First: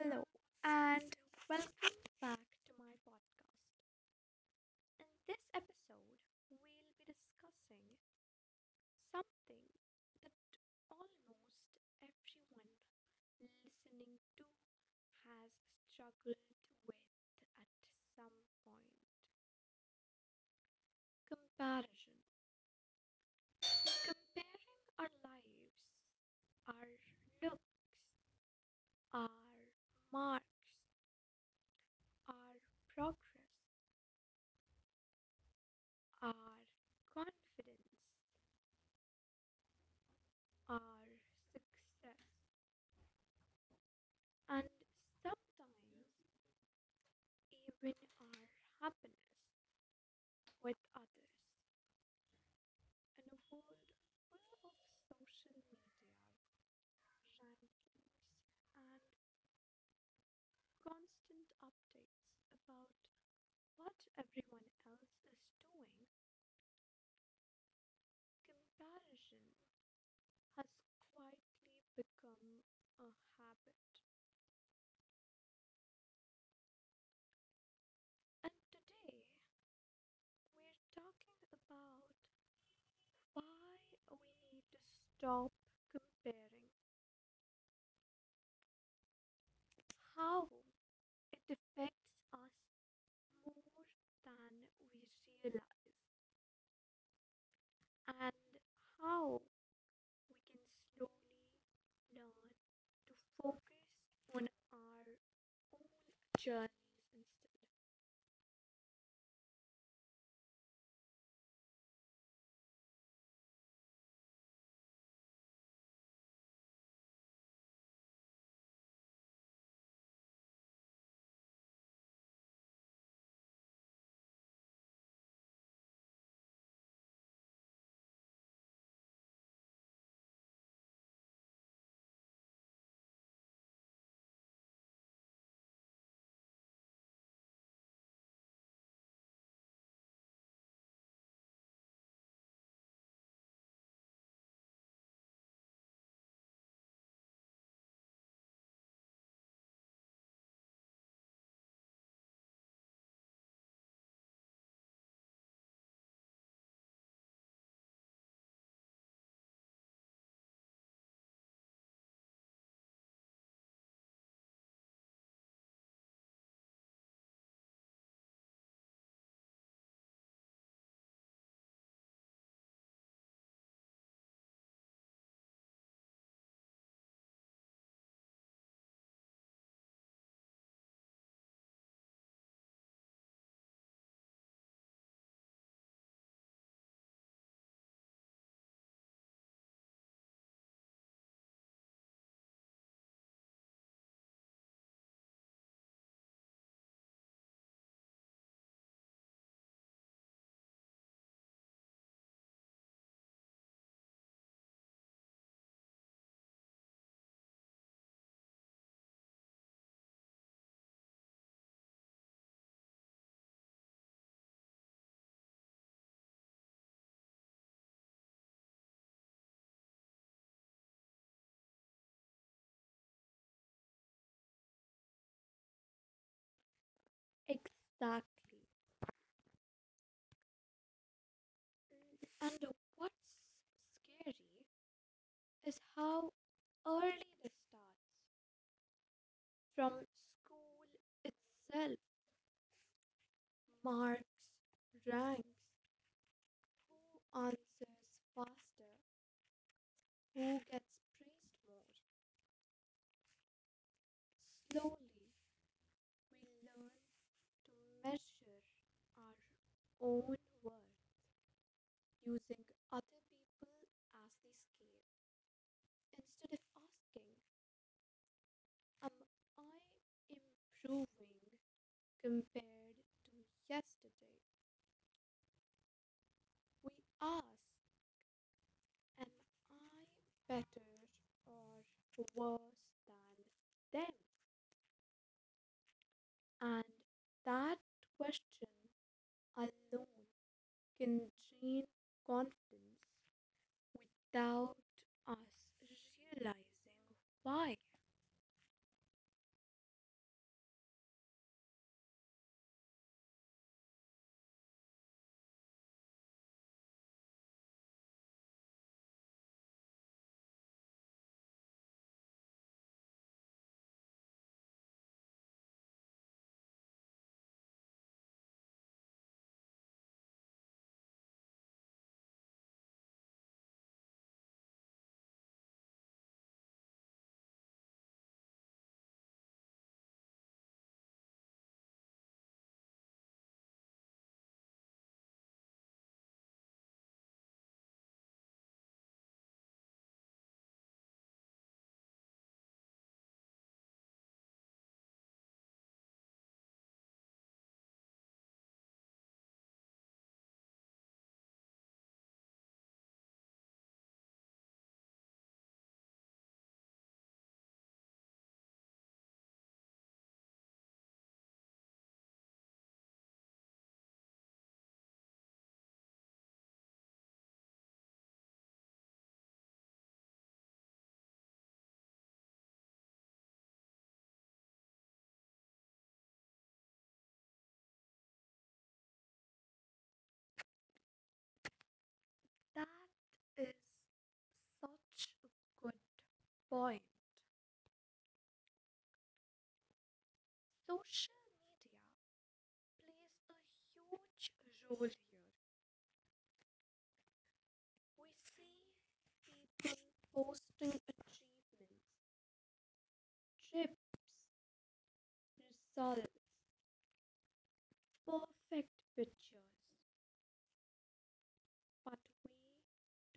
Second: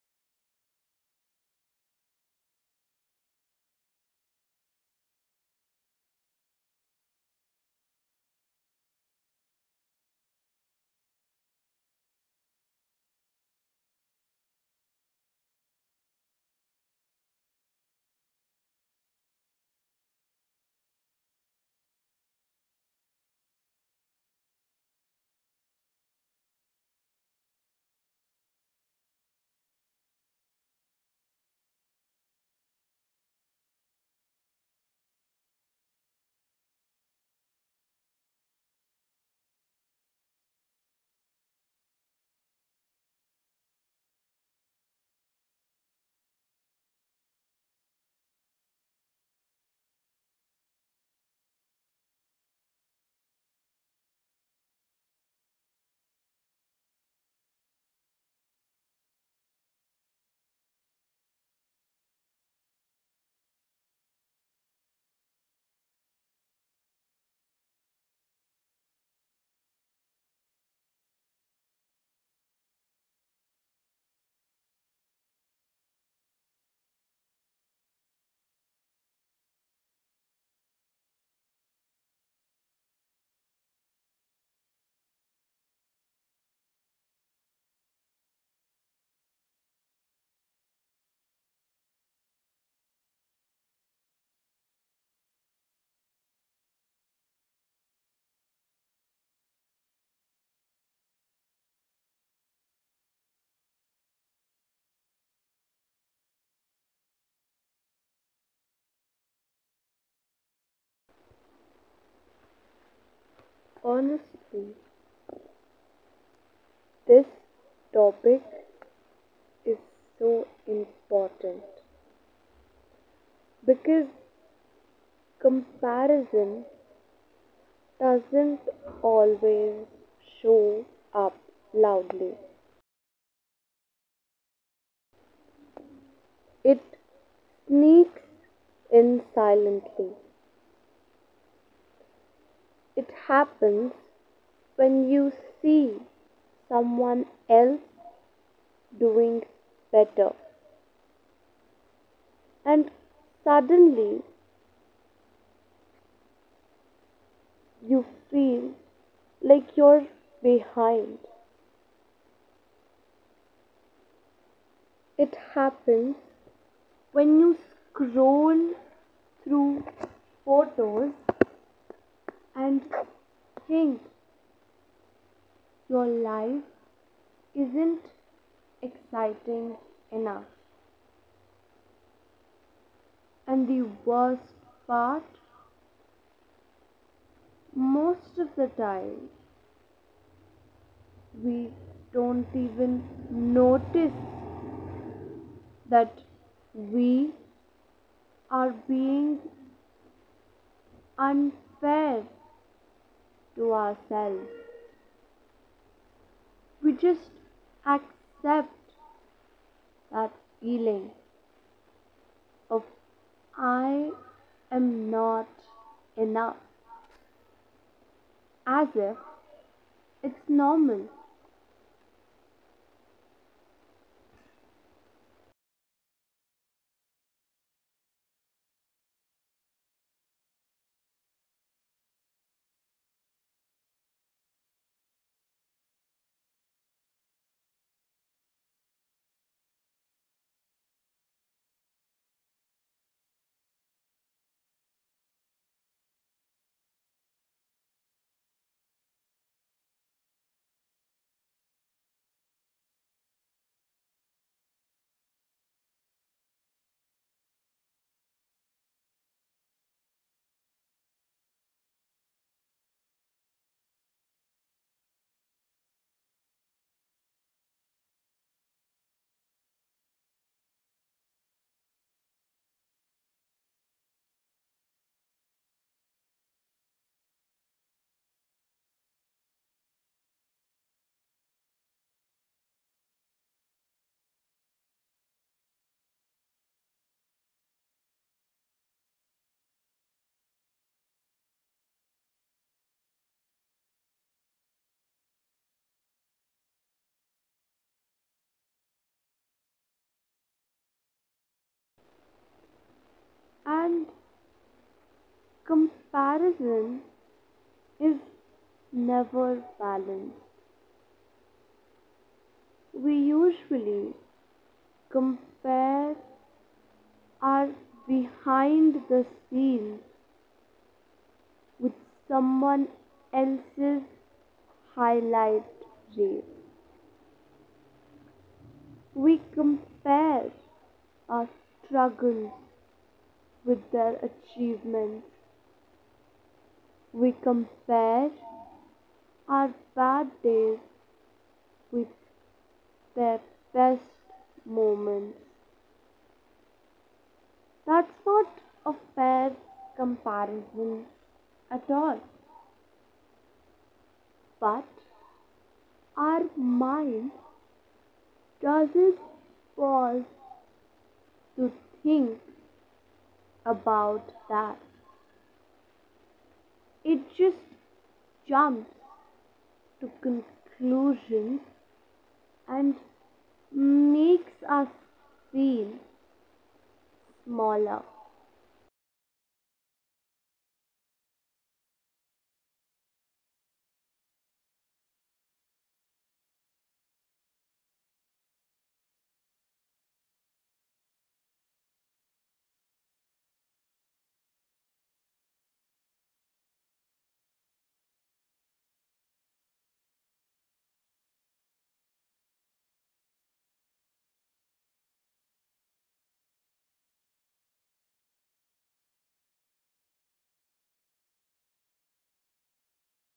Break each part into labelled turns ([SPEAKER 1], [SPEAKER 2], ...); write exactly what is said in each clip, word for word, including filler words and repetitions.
[SPEAKER 1] Hello and welcome back to my podcast. In this episode, we'll be discussing something that almost everyone listening to has struggled with at some point comparison. Comparing our lives, our looks, our marks, our progress, our confidence our success, and sometimes even our happiness with others. In a world full of social media, rankings, and constant updates about what everyone else is doing, comparison has quietly become a habit. And today we're talking about why we need to stop comparing how it affects us more than we realize and how we can slowly learn to focus on our own journeys instead.
[SPEAKER 2] Honestly, this topic is so important because comparison doesn't always show up loudly. It sneaks in silently. It happens when you see someone else doing better and suddenly you feel like you're behind. It happens when you scroll through photos and think your life isn't exciting enough. And the worst part, most of the time, we don't even notice that we are being unfair to ourselves. We just accept that feeling. Of I am not enough, as if it's normal.
[SPEAKER 1] Exactly. And what's scary is how early this starts from school itself. Marks, ranks, who answers faster, who gets praised more. Slowly, we learn to measure our own worth using other people as the scale instead of asking, am I improving compared to yesterday? We ask, am I better or worse than them? And that question alone can drain confidence without us realizing why.
[SPEAKER 2] And comparison is never balanced. We usually compare our behind the scenes with someone else's highlight reel. We compare our struggles with their achievements. We compare our bad days with their best moments. That's not a fair comparison at all. But our mind doesn't pause to think about that. It just jumps to conclusions and makes us feel smaller.
[SPEAKER 1] That is such a good point. Social media plays a huge role here. We see people posting achievements, trips, results, perfect pictures. But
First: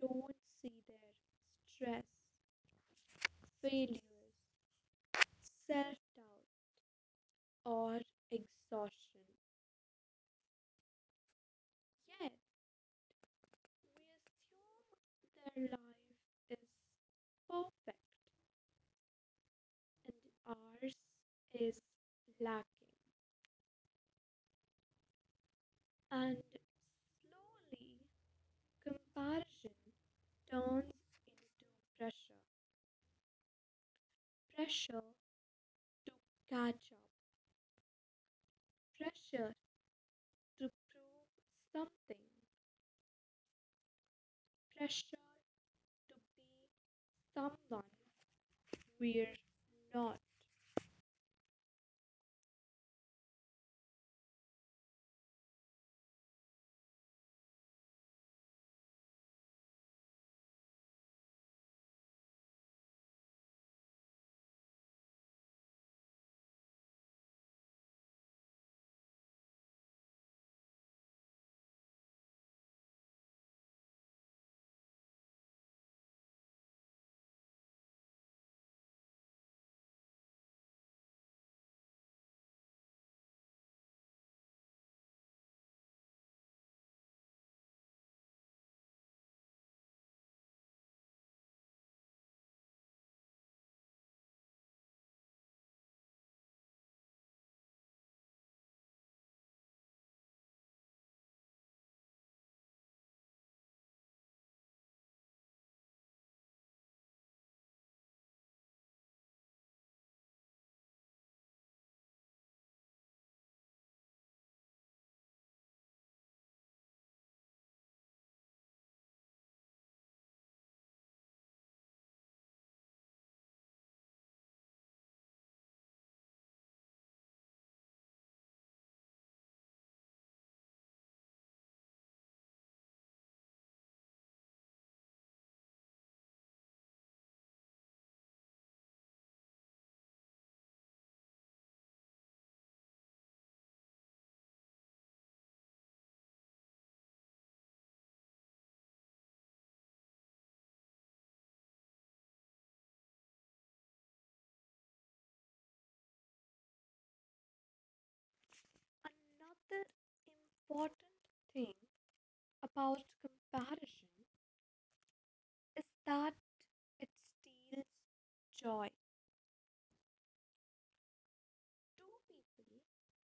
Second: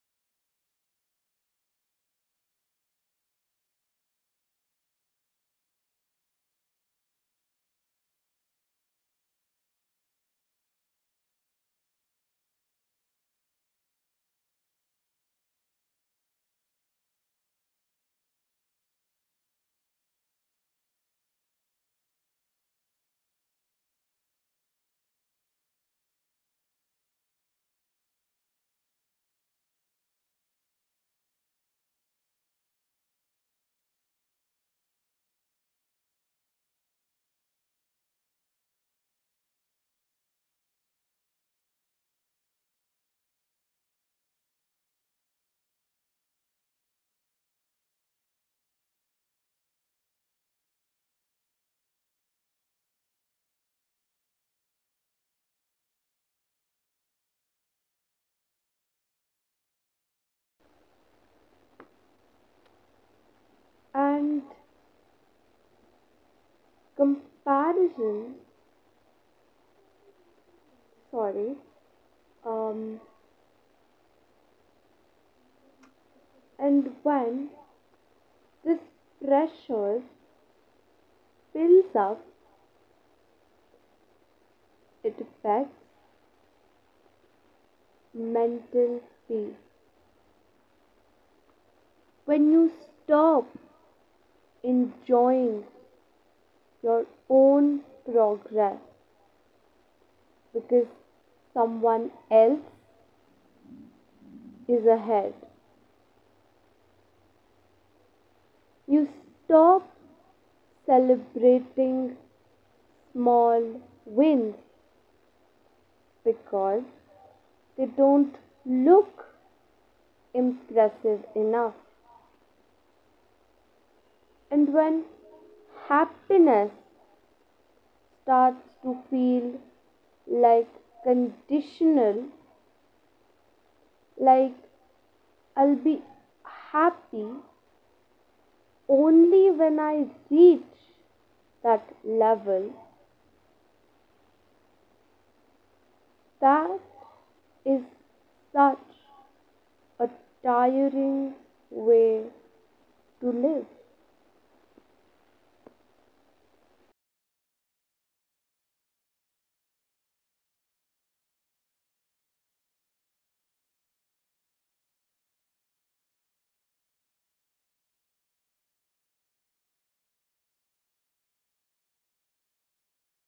[SPEAKER 1] we don't see their stress, failures, self doubt, or exhaustion. Yet, we assume their life is perfect and ours is lacking. And slowly, comparison turns into pressure. Pressure to catch up, pressure to prove something, pressure to be someone we're not.
[SPEAKER 2] And comparison, sorry, um, and when this pressure builds up, it affects mental peace. When you stop enjoying your own progress because someone else is ahead, you stop celebrating small wins because they don't look impressive enough. And when happiness starts to feel like conditional, like I'll be happy only when I reach that level, that is such a tiring way to live.
[SPEAKER 1] Another important thing about comparison is that it steals joy. Two people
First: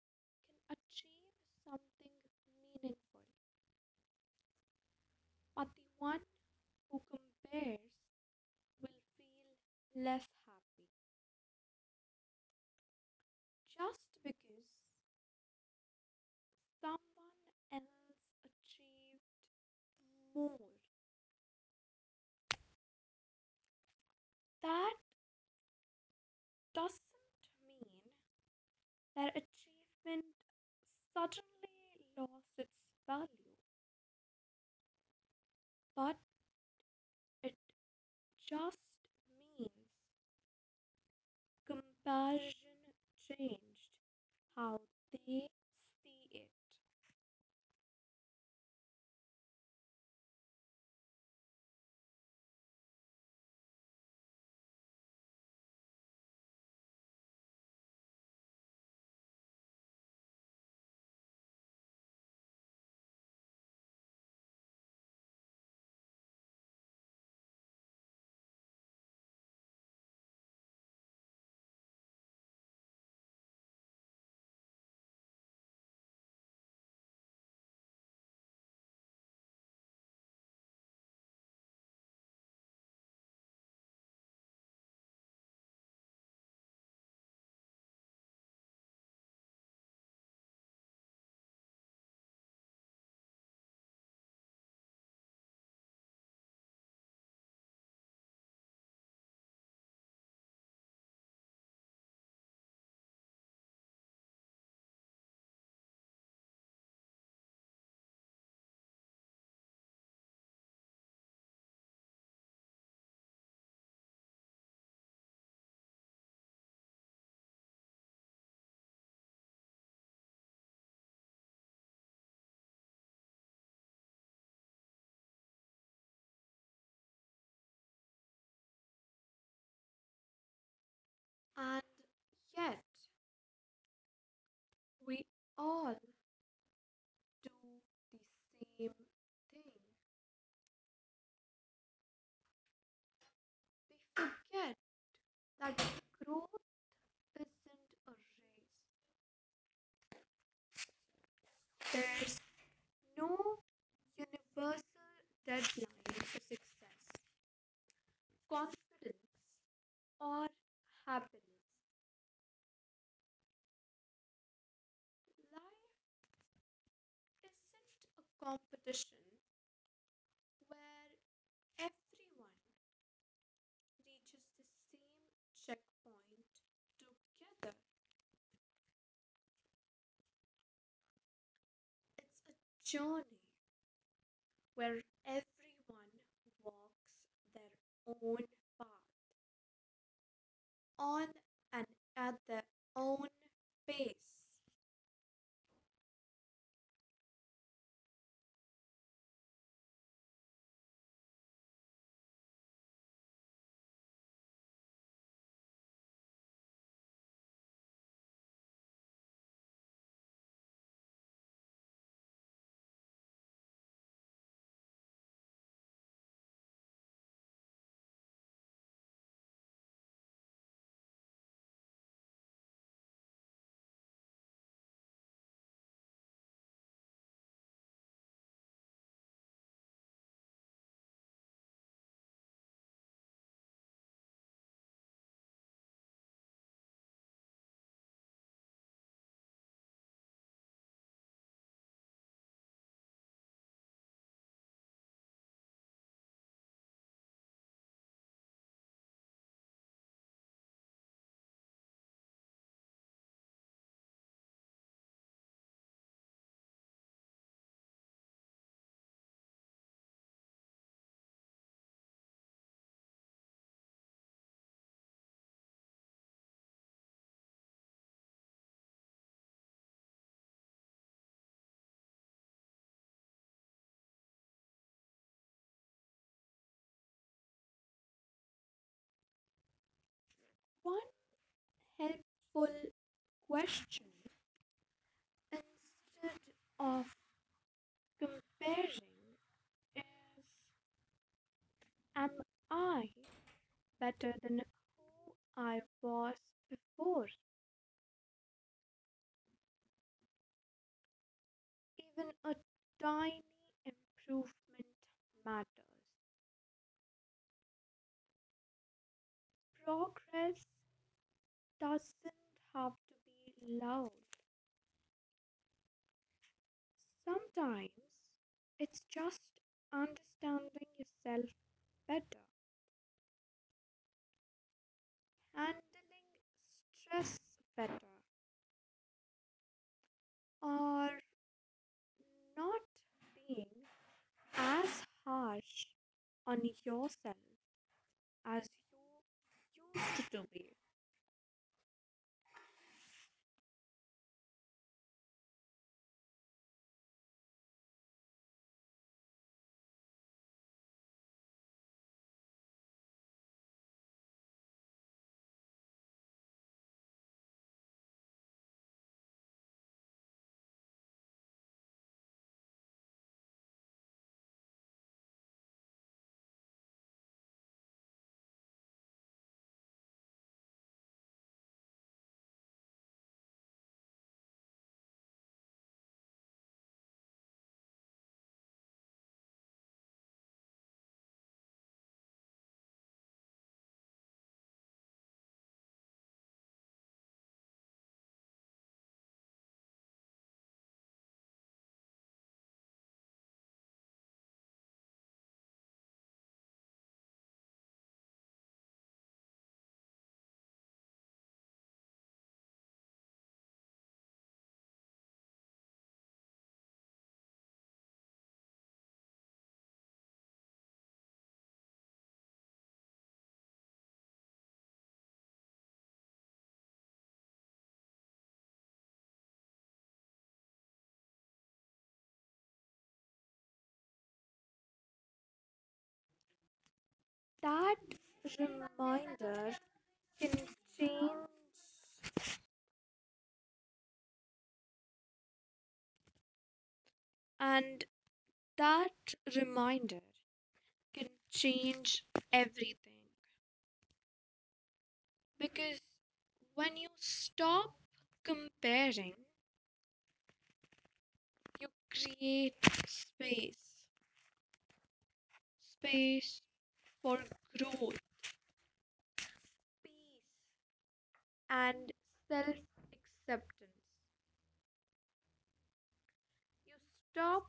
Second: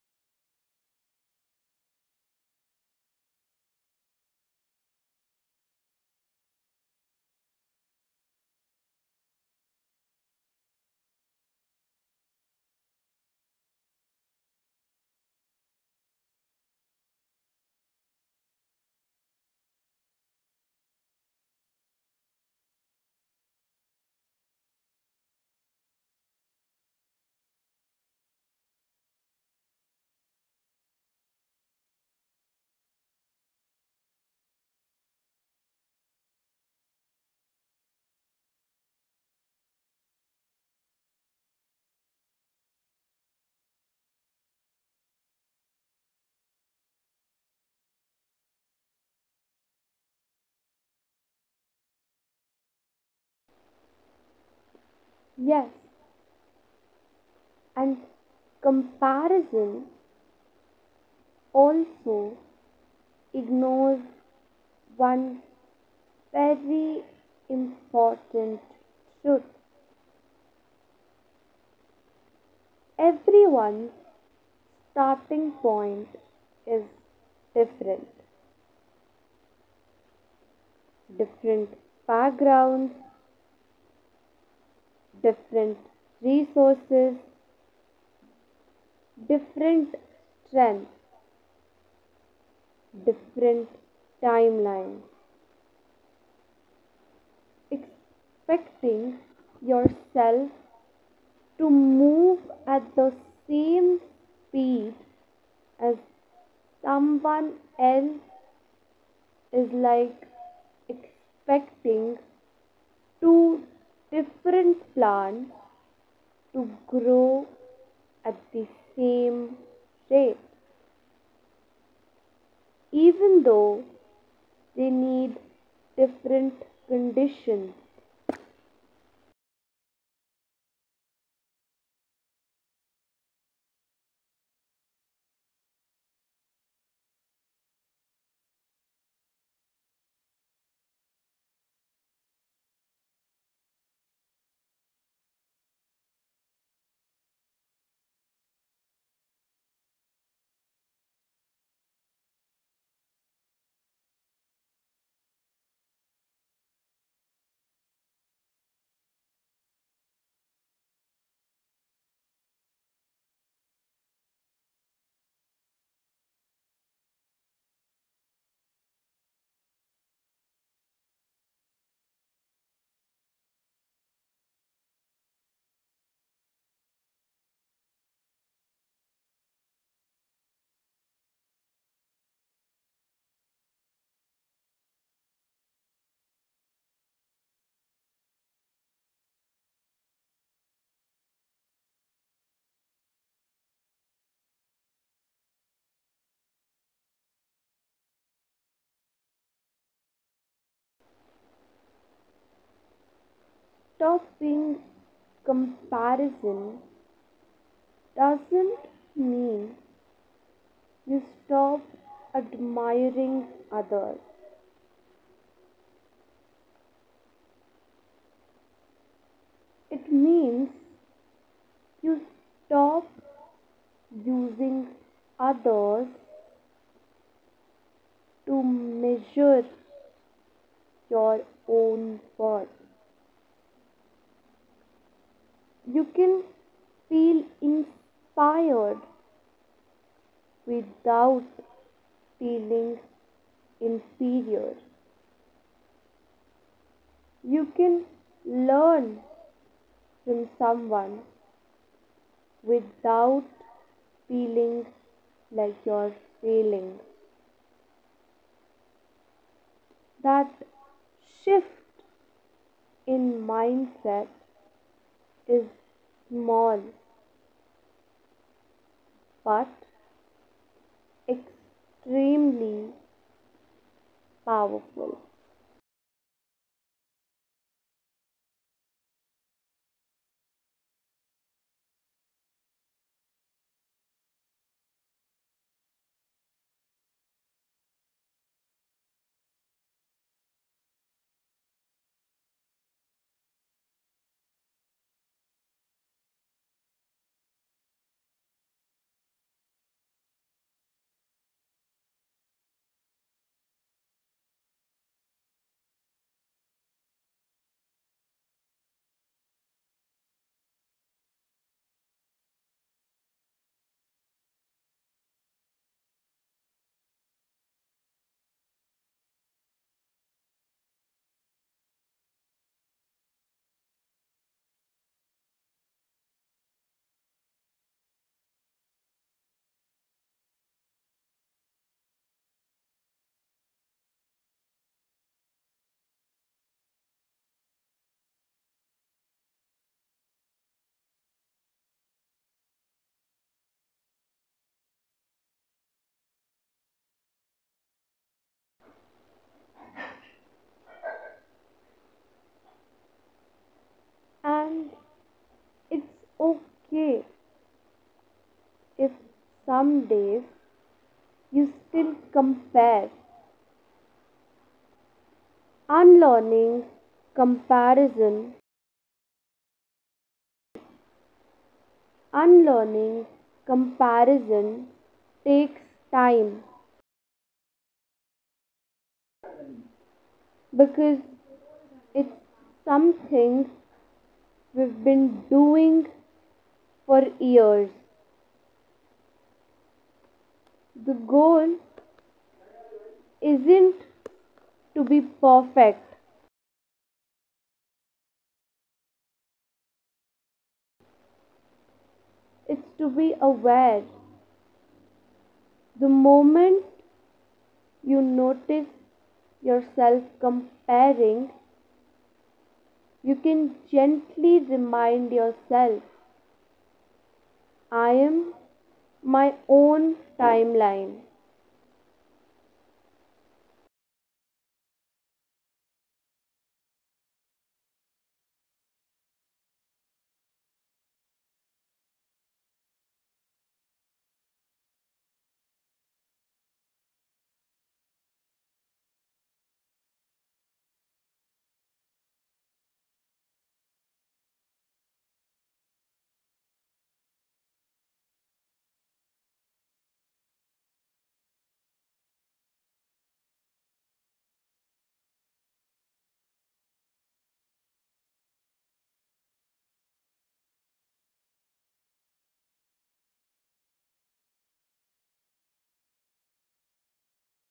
[SPEAKER 1] can achieve something meaningful, but the one who compares will feel less happy just because someone else achieved more. That doesn't mean that achievement suddenly lost its value, but it just means comparison changed how they see it.
[SPEAKER 2] Yes, and comparison also ignores one's very important should, everyone's starting point is different, different backgrounds, different resources, different strengths, different timelines, expecting yourself to move at the same speed as someone else is like expecting two different plants to grow at the same rate, even though they need different conditions.
[SPEAKER 1] And yet, we all do the same thing. We forget that growth isn't a race. There's no universal deadline for success, confidence, or happiness. Life isn't a competition where everyone reaches the same checkpoint together. It's a journey where everyone walks their own path on and at their own pace.
[SPEAKER 2] Stopping comparison doesn't mean you stop admiring others, it means you stop using others to measure your own worth. You can feel inspired without feeling inferior. You can learn from someone without feeling like you're failing. That shift in mindset is small but extremely powerful,
[SPEAKER 1] One helpful question instead of comparing is, am I better than who I was before? Even a tiny improvement matters. Progress doesn't have to be loud. Sometimes it's just understanding yourself better, handling stress better, or not being as harsh on yourself as you used to be.
[SPEAKER 2] and It's okay if some days you still compare. Unlearning comparison, unlearning comparison takes time because it's something we've been doing for years. The goal isn't to be perfect, it's to be aware. The moment you notice yourself comparing, You can gently remind yourself, I am my own timeline.
[SPEAKER 1] That reminder can change, and that reminder can change everything because when you stop comparing, you create space space for growth, peace and self acceptance. You stop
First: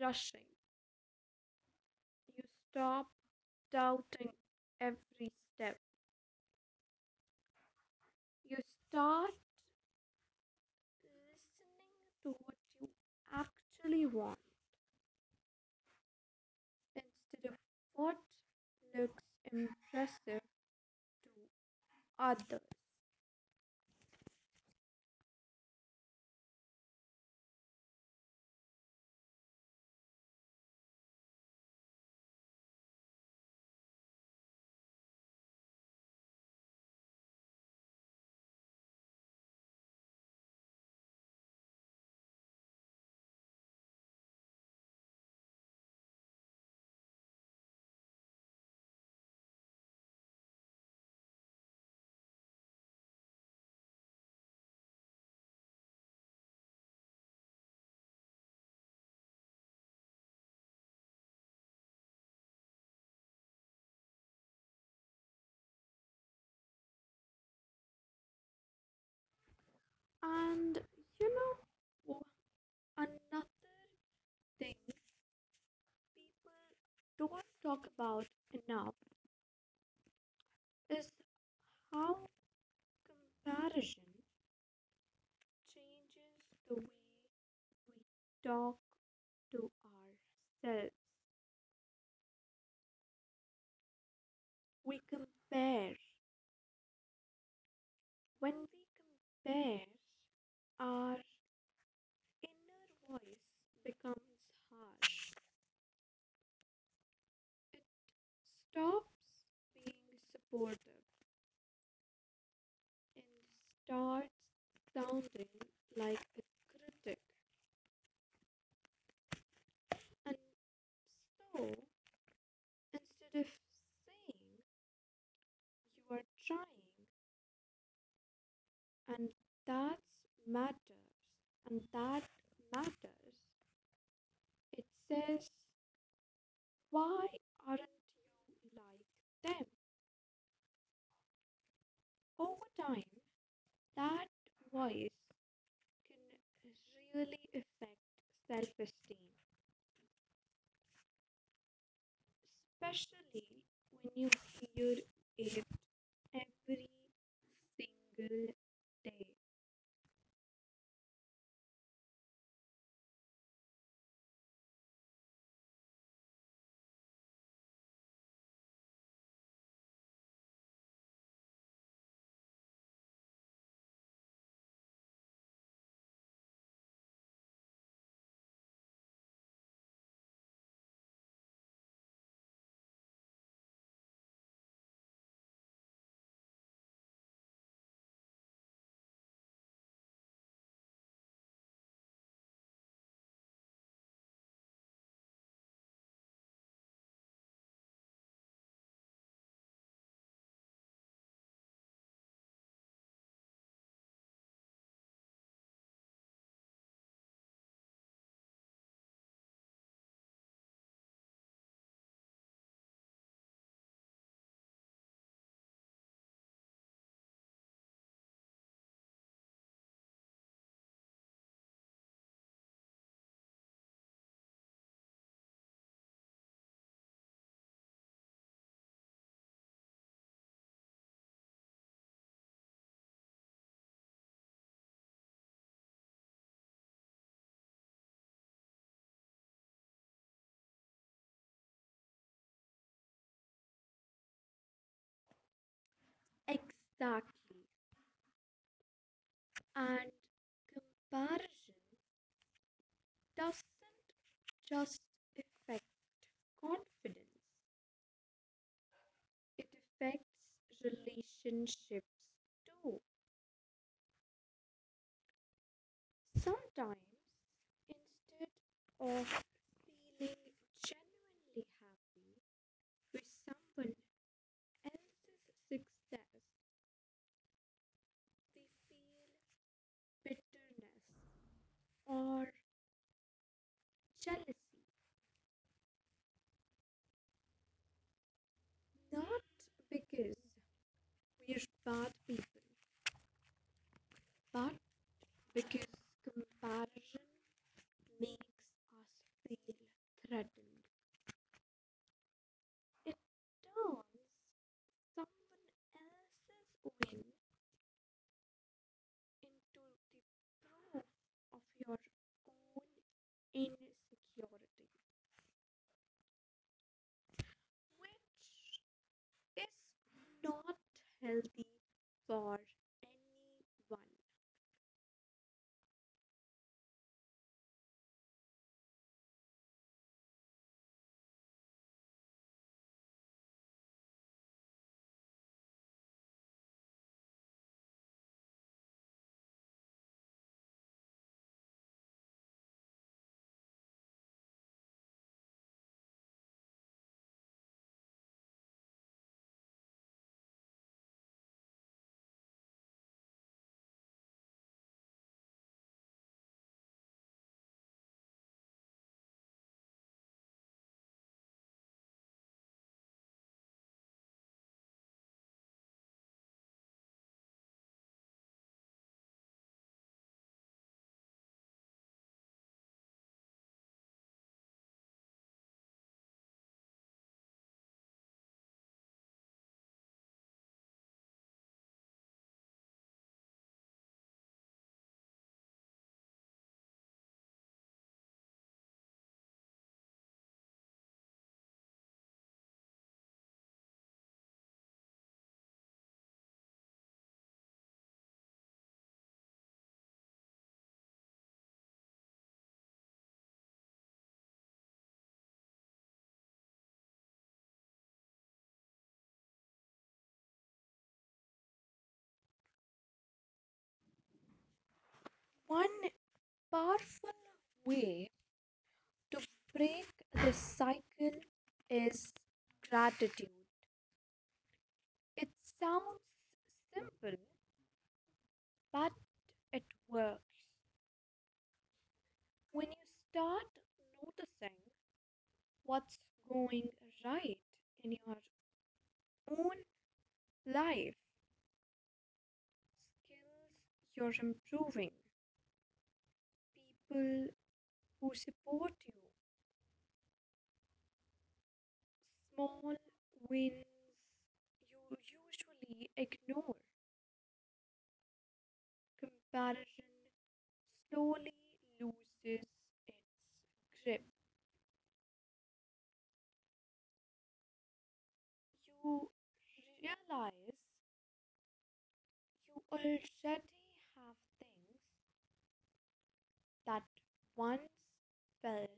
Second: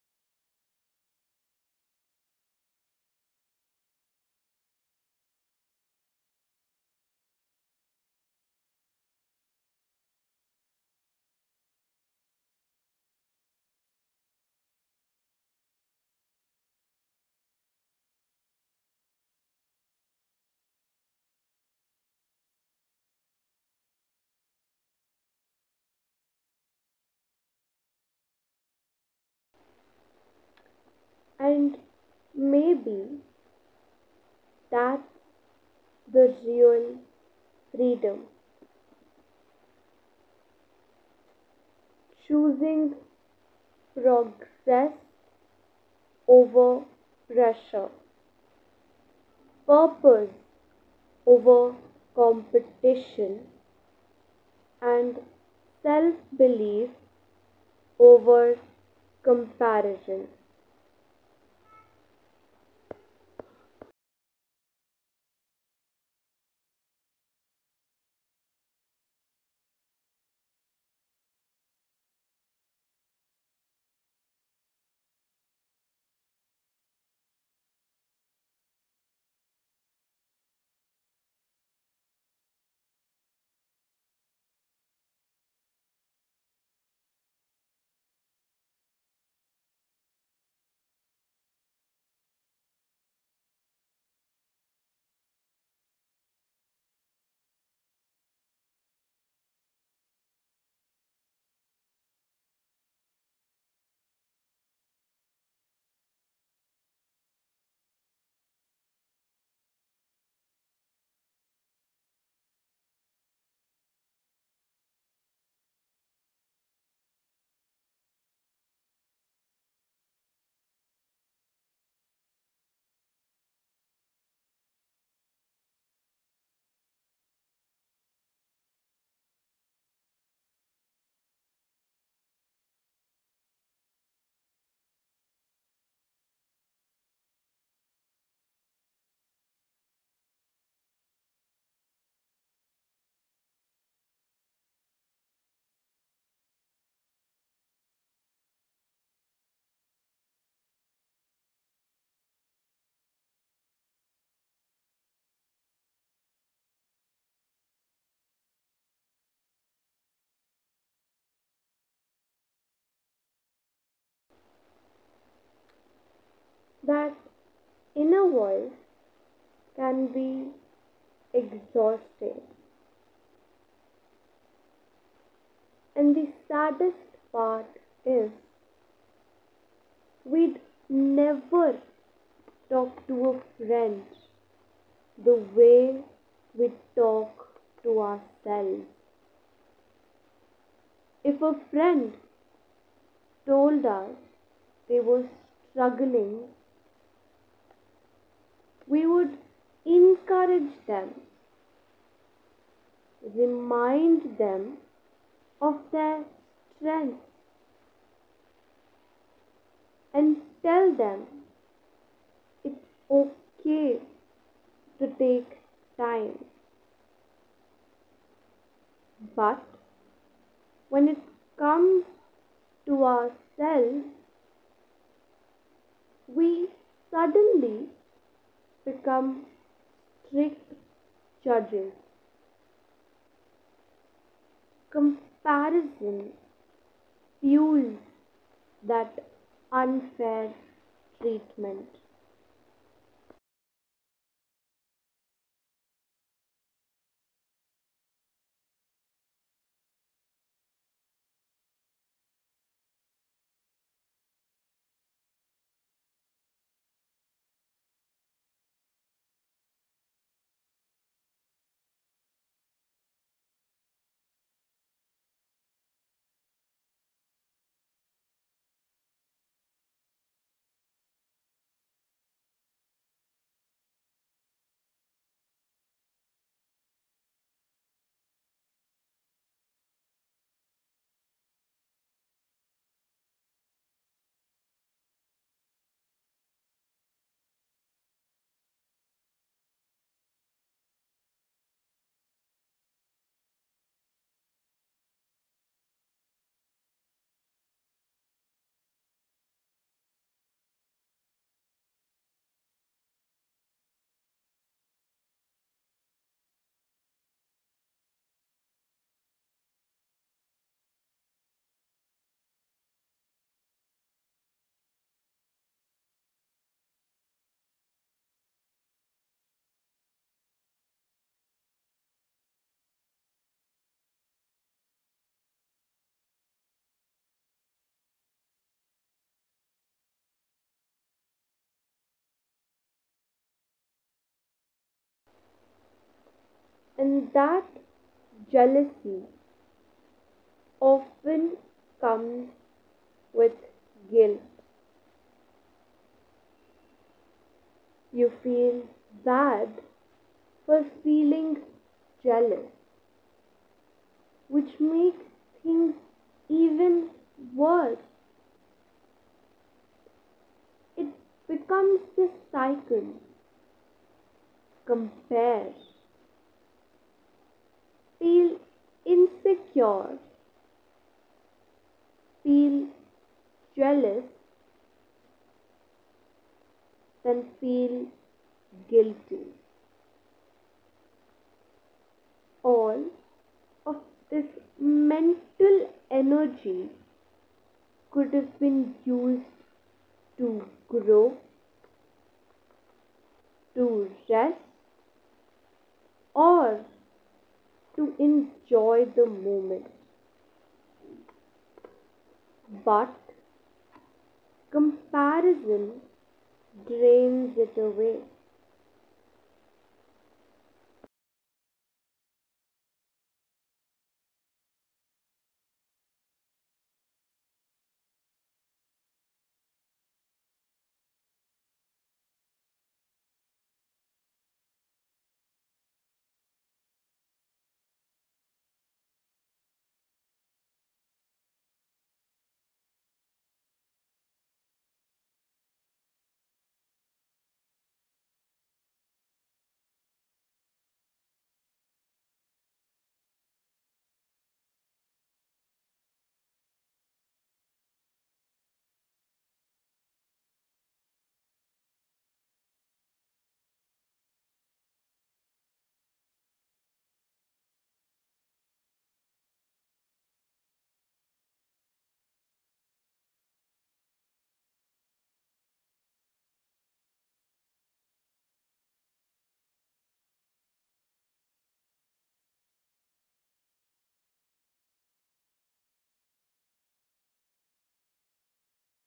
[SPEAKER 1] rushing, you stop doubting every step, you start listening to what you actually want instead of what looks impressive to others.
[SPEAKER 2] And maybe that's the real freedom, choosing progress over pressure, purpose over competition, and self belief over comparison.
[SPEAKER 1] And you know, wh- another thing people don't talk about enough is how comparison changes the way we talk to ourselves. We compare. When we compare, our inner voice becomes harsh. It stops being supportive and starts sounding like a critic. And so, instead of saying you are trying, and that's matters and that matters it says why aren't you like them over time that voice can really affect self-esteem especially when you hear it every single day.
[SPEAKER 2] That inner voice can be exhausting. And the saddest part is we'd never talk to a friend the way we talk to ourselves. If a friend told us they were struggling, we would encourage them, remind them of their strength, and tell them it's okay to take time. But when it comes to ourselves, we suddenly become strict judges. Comparison fuels that unfair treatment,
[SPEAKER 1] Exactly. And comparison doesn't just affect confidence, it affects relationships too. Sometimes, instead of feeling genuinely happy with someone else's success, we feel bitterness or jealousy. Not because we're bad people, but because comparison makes us feel threatened. It turns someone else's win into the proof of your own insecurity, which is not healthy for anyone.
[SPEAKER 2] and that jealousy often comes with guilt. You feel bad for feeling jealous, which makes things even worse. It becomes this cycle: compare, feel insecure, feel jealous, then feel guilty. All of this mental energy could have been used to grow, to rest, or to enjoy the moment, but comparison drains it away.
[SPEAKER 1] One powerful way to break this cycle is gratitude. It sounds simple, but it works when you start noticing what's going right in your own life, skills you're improving, people who support you, small wins you usually ignore. Comparison slowly loses its grip. You realize you already have things that once felt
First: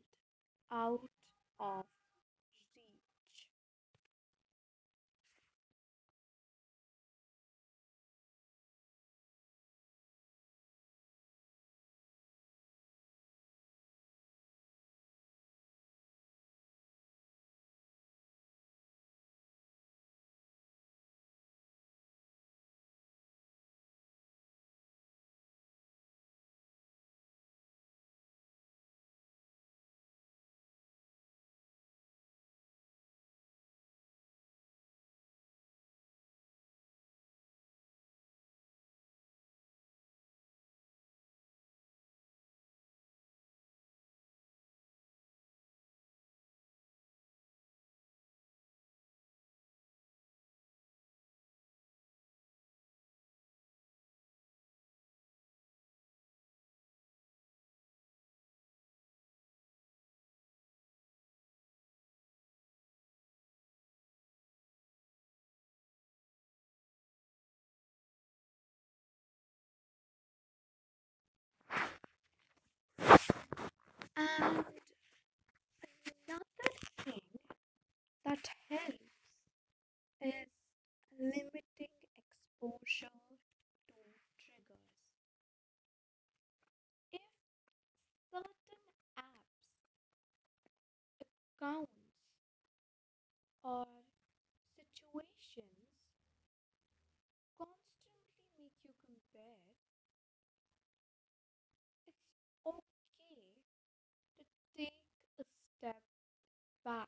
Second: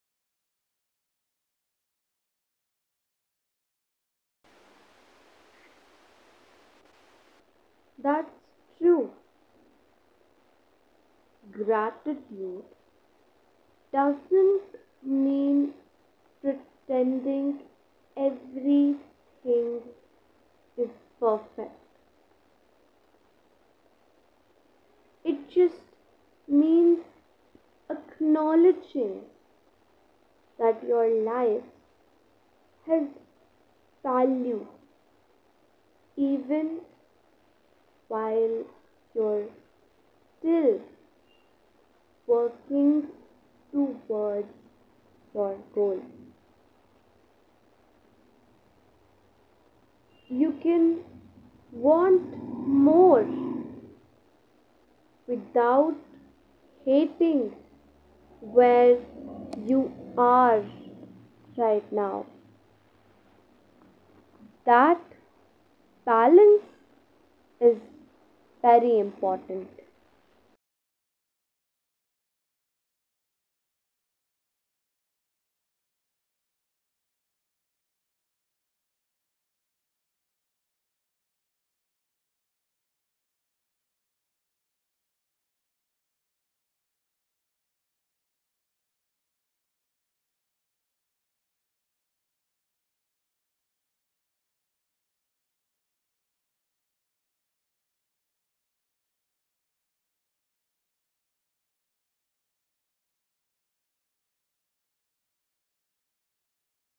[SPEAKER 1] out of reach.
[SPEAKER 2] That's true. Gratitude doesn't mean pretending everything is perfect. It just means acknowledging that your life has value, even while you're still working towards your goal. You can want more without hating where you are right now. That balance is very important,
[SPEAKER 1] And another thing that helps is limiting exposure to triggers. If certain apps, accounts, or situations constantly make you compare, it's okay to take a step back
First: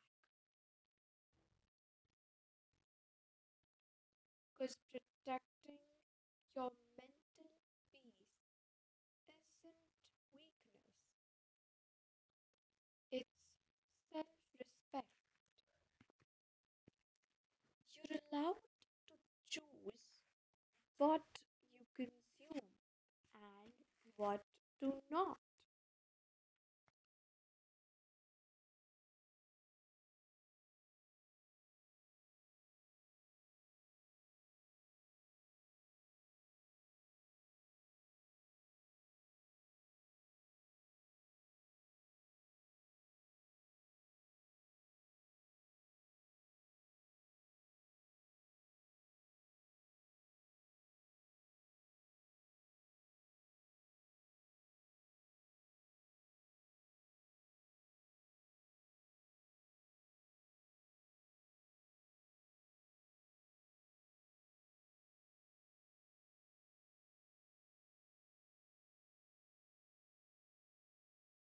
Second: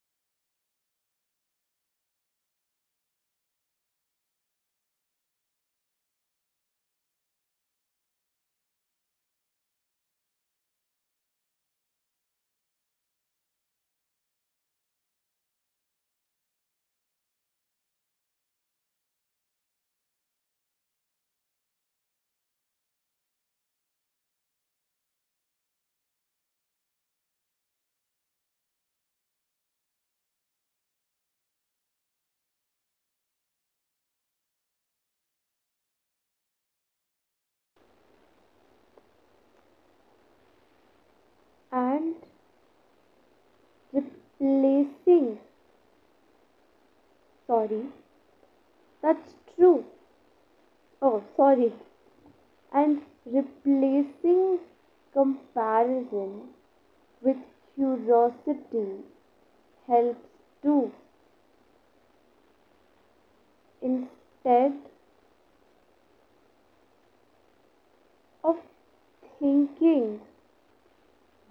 [SPEAKER 1] because protecting your mental peace isn't weakness, it's self respect. You're allowed to choose what you consume and what to not.
[SPEAKER 2] and replacing sorry that's true oh sorry and replacing comparison with curiosity helps too. Instead of thinking,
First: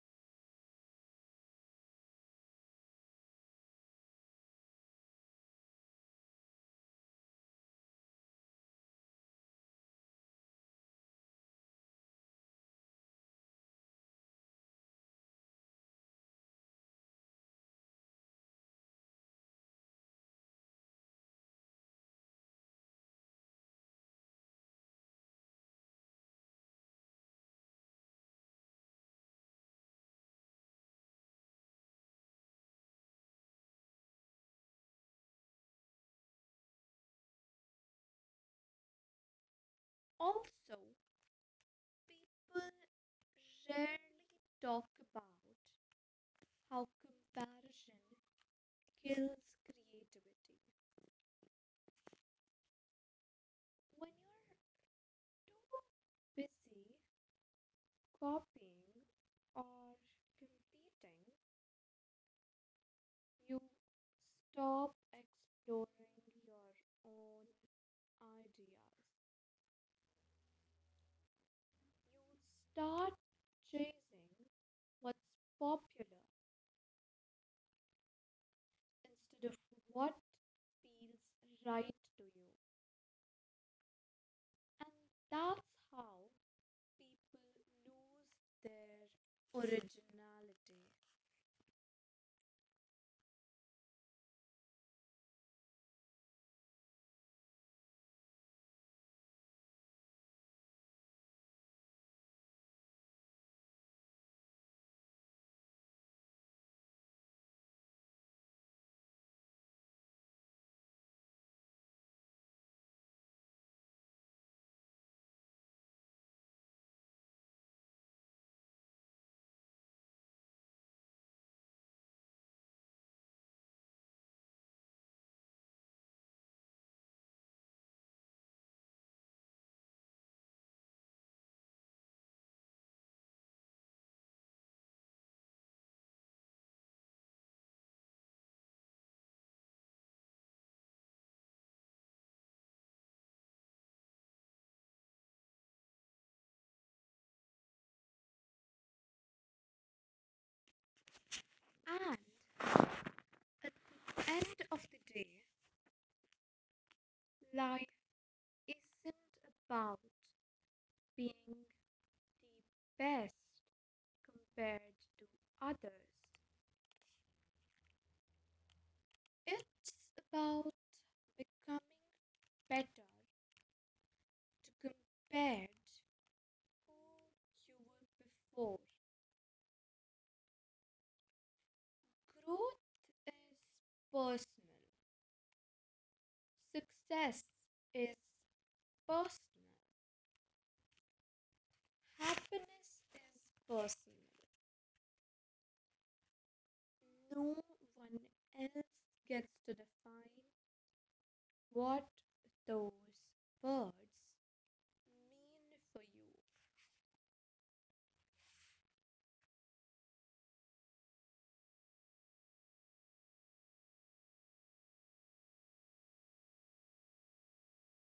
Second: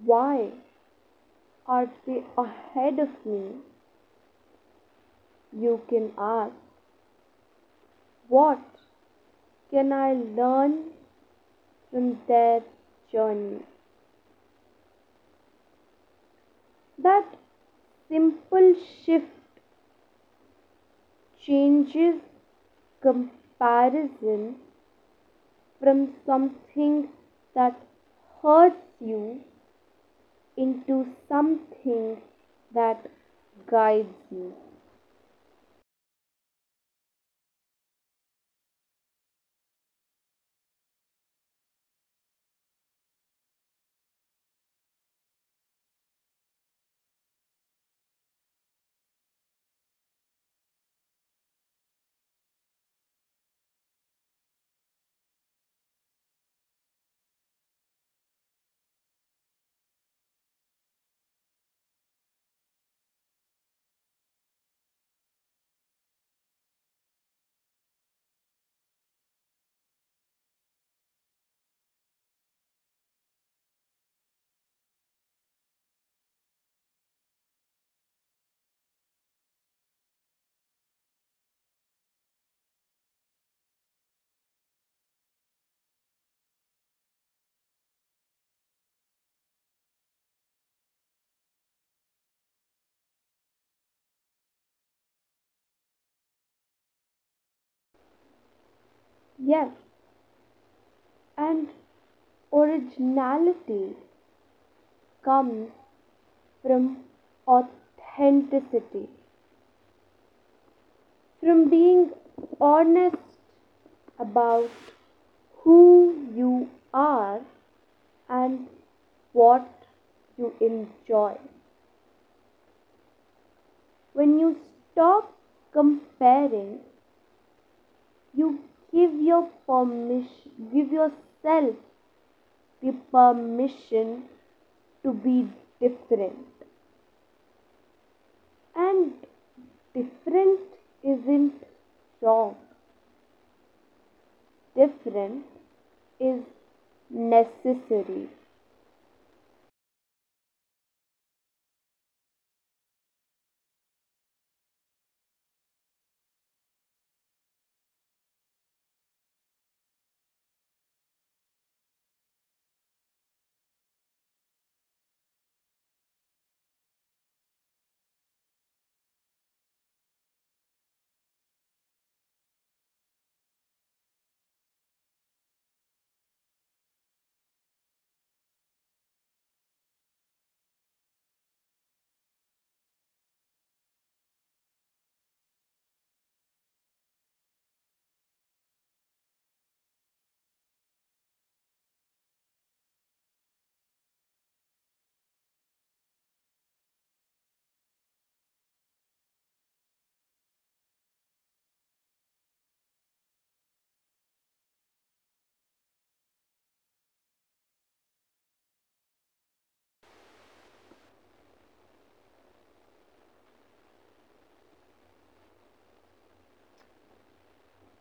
[SPEAKER 2] why are they ahead of me? You can ask, what can I learn from their journey? That simple shift changes comparison from something that hurts you into something that guides you.
[SPEAKER 1] Also, people rarely talk about how comparison kills creativity. When you're too busy copying or competing, you stop exploring your own ideas. You start chasing what's popular instead of what feels right to you. And that's how people lose their originality.
[SPEAKER 2] Yes, and originality comes from authenticity, from being honest about who you are and what you enjoy. When you stop comparing you give your permission give yourself the permission to be different, and different isn't wrong, different is necessary.
[SPEAKER 1] And at the end of the day, life isn't about being the best compared to others. It's about becoming better to compared who you were before. Growth is personal. Success is personal. Happiness is personal. No one else gets to define what those words mean for you.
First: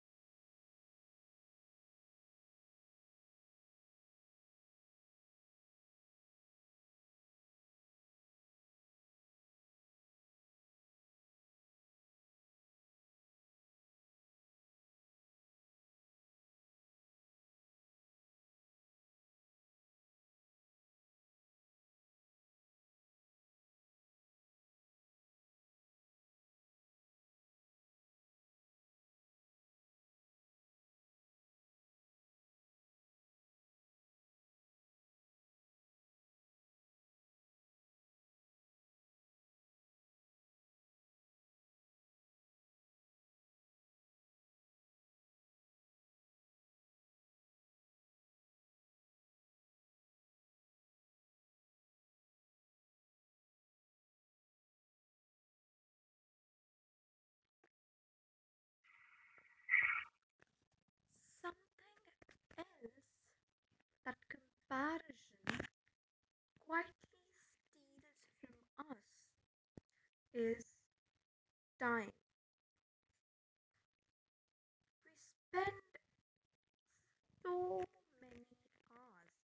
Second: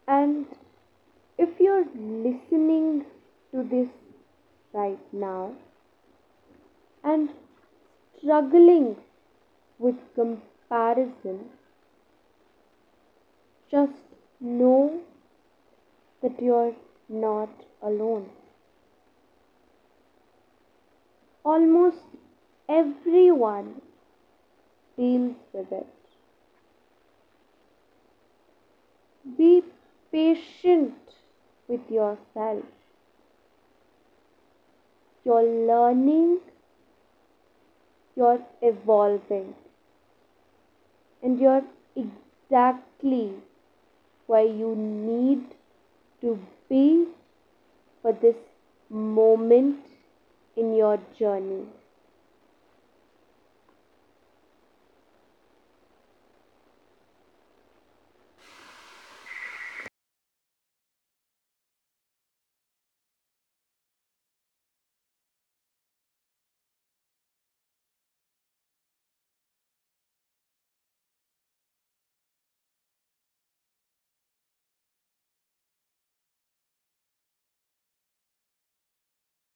[SPEAKER 2] And if you're listening to this right now and struggling with comparison, just know that you're not alone. Almost everyone deals with it. Be patient with yourself. You're learning, you're evolving, and you're exactly where you need to be for this moment in your journey.
[SPEAKER 1] Something else that comparison quietly steals from us is time. We spend so many hours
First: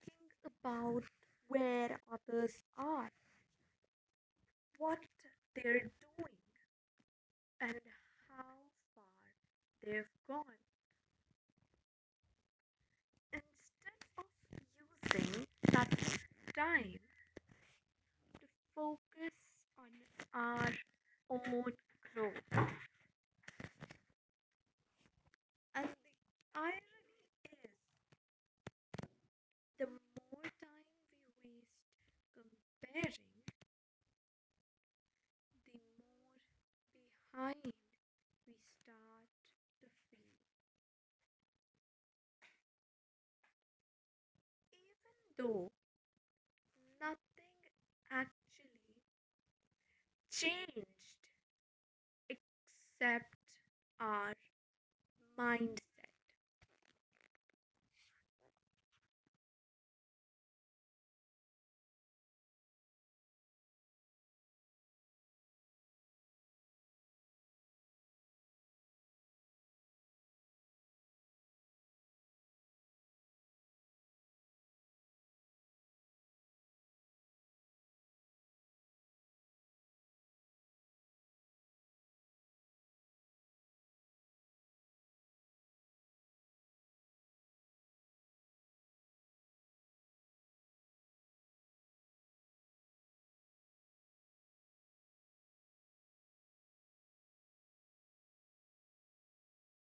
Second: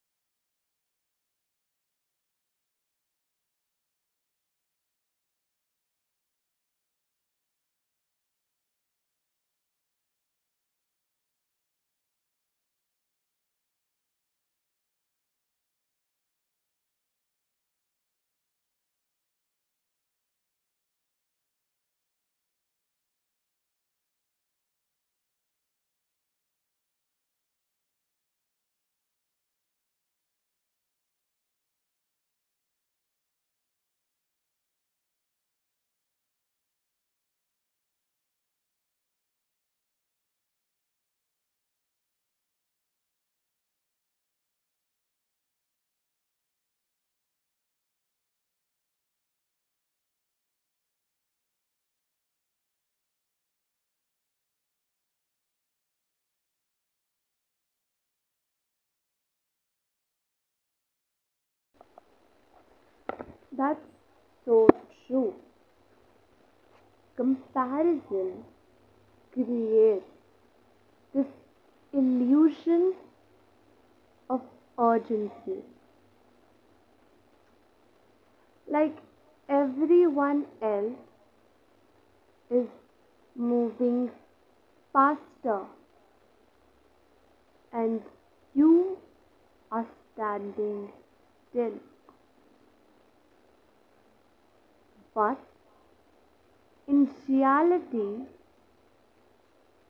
[SPEAKER 1] thinking about where others are, what they're doing, and how far they've gone. Instead of using that time to focus on our own growth. And the irony is, the more time we waste comparing, the more behind we start to feel. Even though nothing actually changed except our mindset.
[SPEAKER 2] That's so true. Comparison creates this illusion of urgency. Like everyone else is moving faster and you are standing still. But in reality,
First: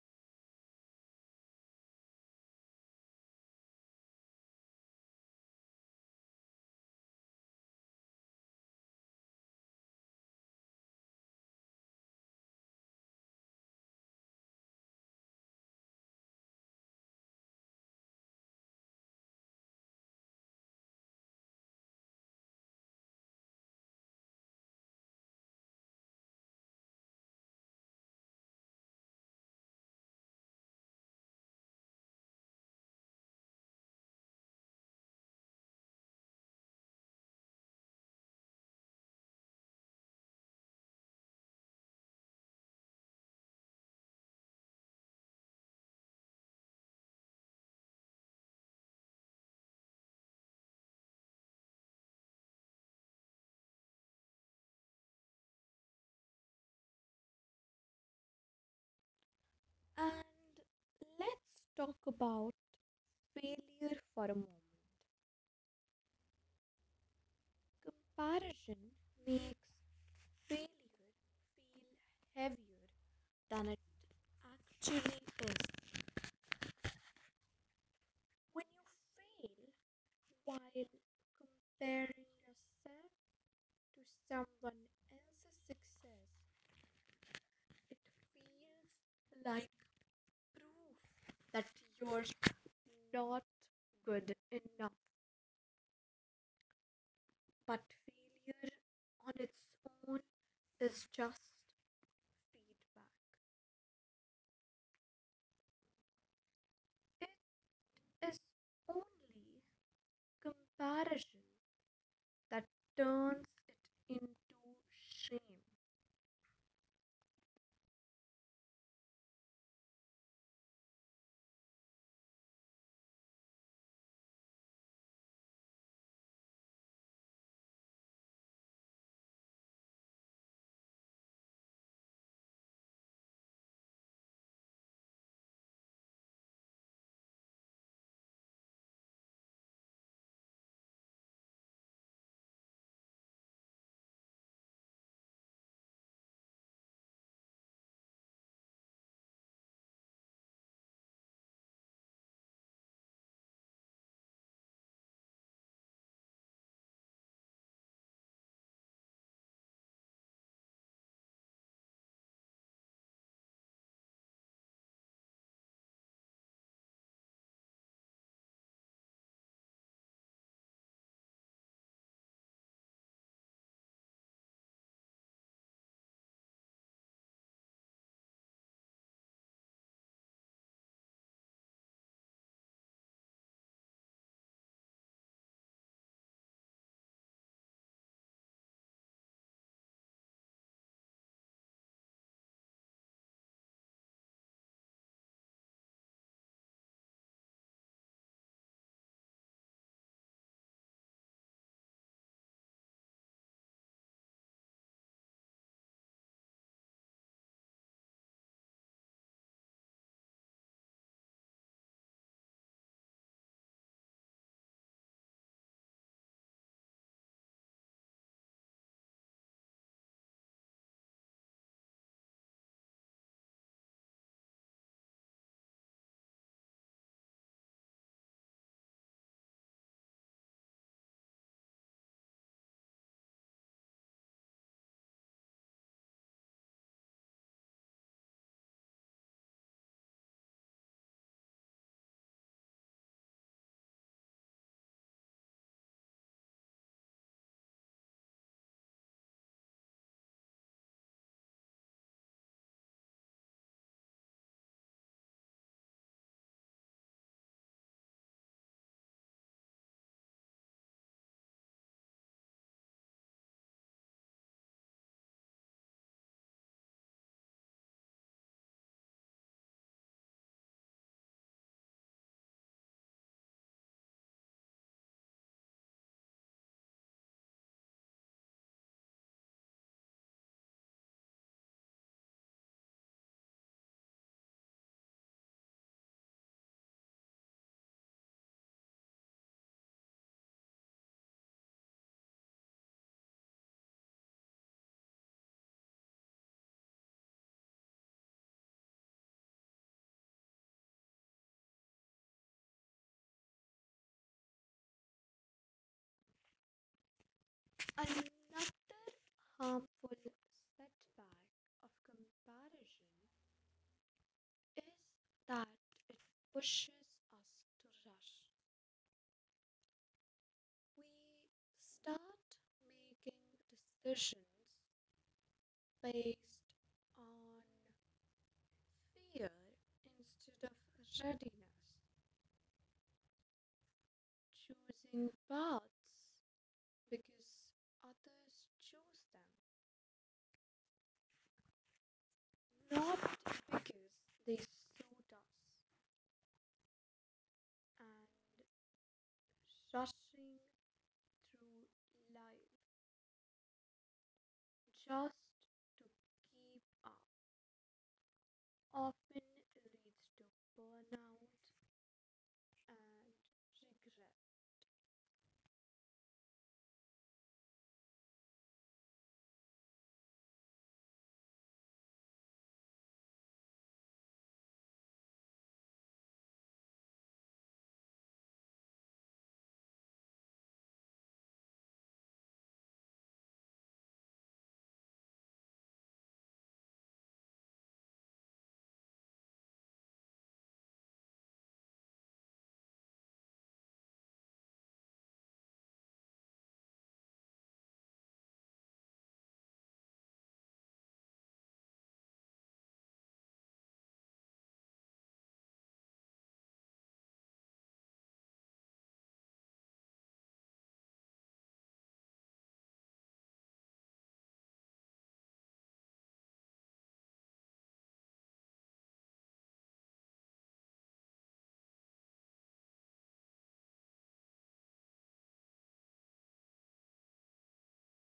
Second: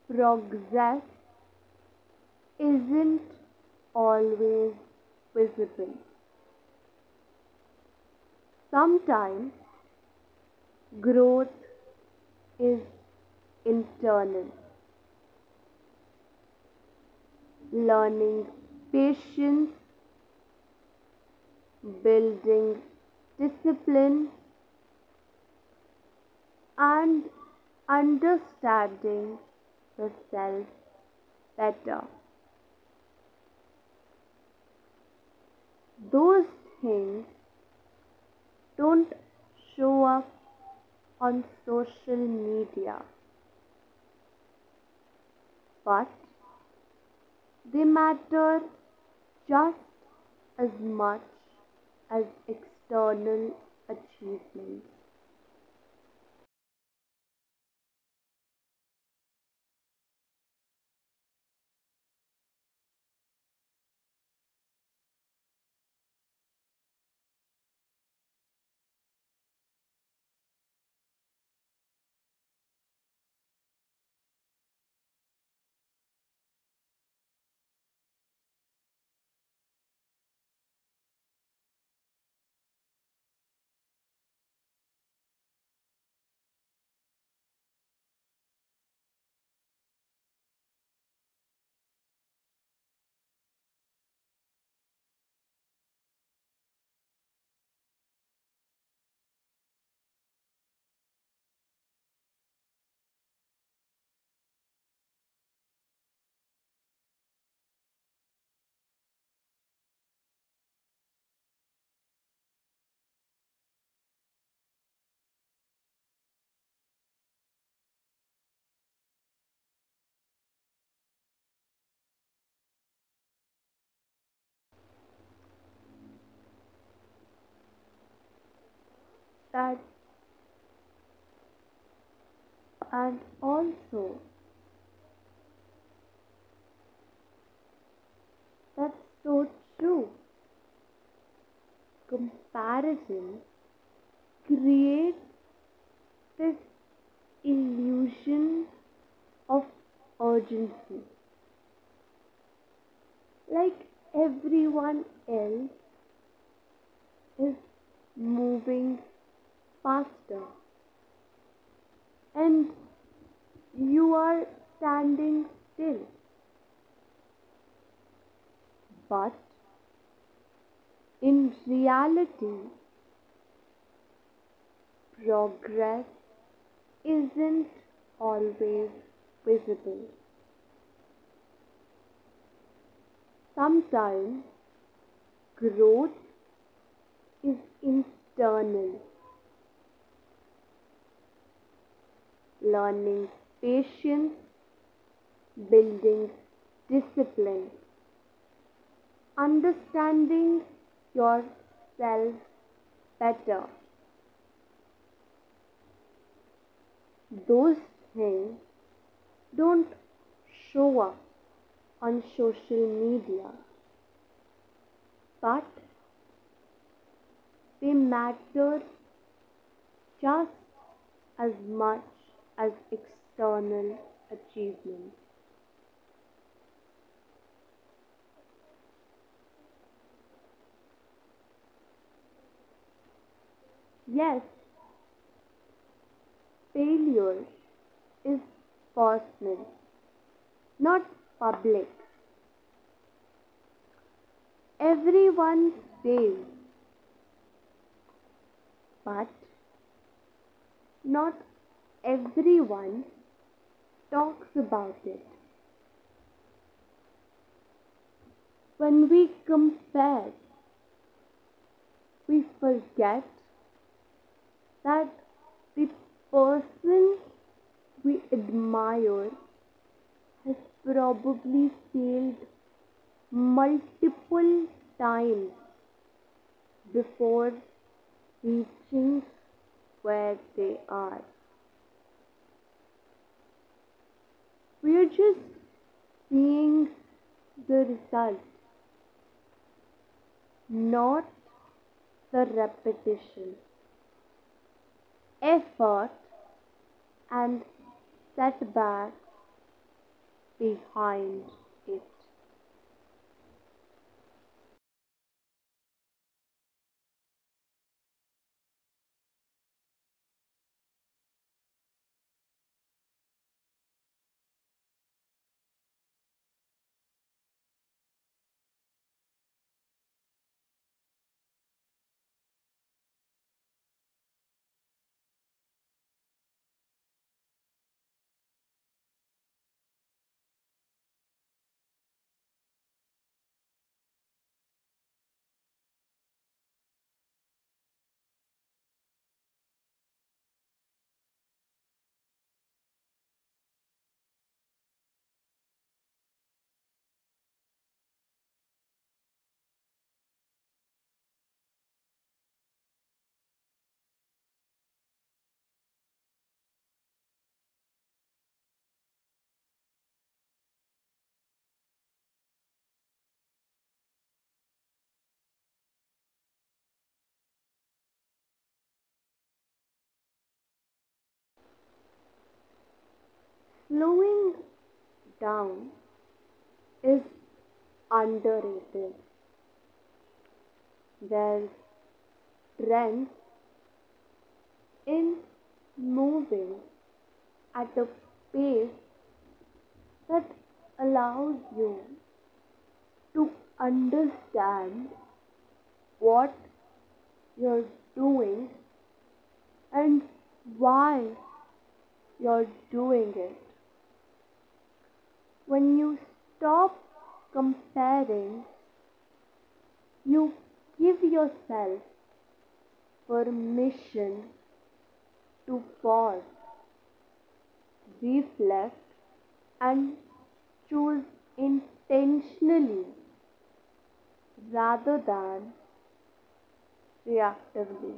[SPEAKER 2] progress isn't always visible. Sometimes growth is internal, learning patience, building discipline, and understanding yourself better. Those things don't show up on social media, but they matter just as much as external achievements.
[SPEAKER 1] And let's talk about failure for a moment. Comparison makes failure feel heavier than it actually is. When you fail while comparing yourself to someone else's success, it feels like proof that you're not good enough. But failure on its own is just feedback. It is only comparison that turns it into shame.
[SPEAKER 2] That and also that's so true. Comparison creates this illusion of urgency. Like everyone else is moving faster and you are standing still. But in reality, progress isn't always visible. Sometimes growth is internal, learning patience, building discipline, understanding yourself better. Those things don't show up on social media, but they matter just as much as external achievement. Yes, failure is personal, not public. Everyone fails, but Not everyone talks about it. When we compare, we forget that the person we admire has probably failed multiple times before reaching where they are. We are just seeing the result, not the repetition, effort and setback behind it.
[SPEAKER 1] Another harmful setback of comparison is that it pushes us to rush. We start making decisions based on fear instead of readiness, choosing paths because others choose them, not because they suit us and rushing through life just to keep up often leads to burnout and regret.
[SPEAKER 2] Slowing down is underrated. There's strength in moving at a pace that allows you to understand what you're doing and why you're doing it. When you stop comparing, you give yourself permission to pause, reflect, and choose intentionally rather than reactively.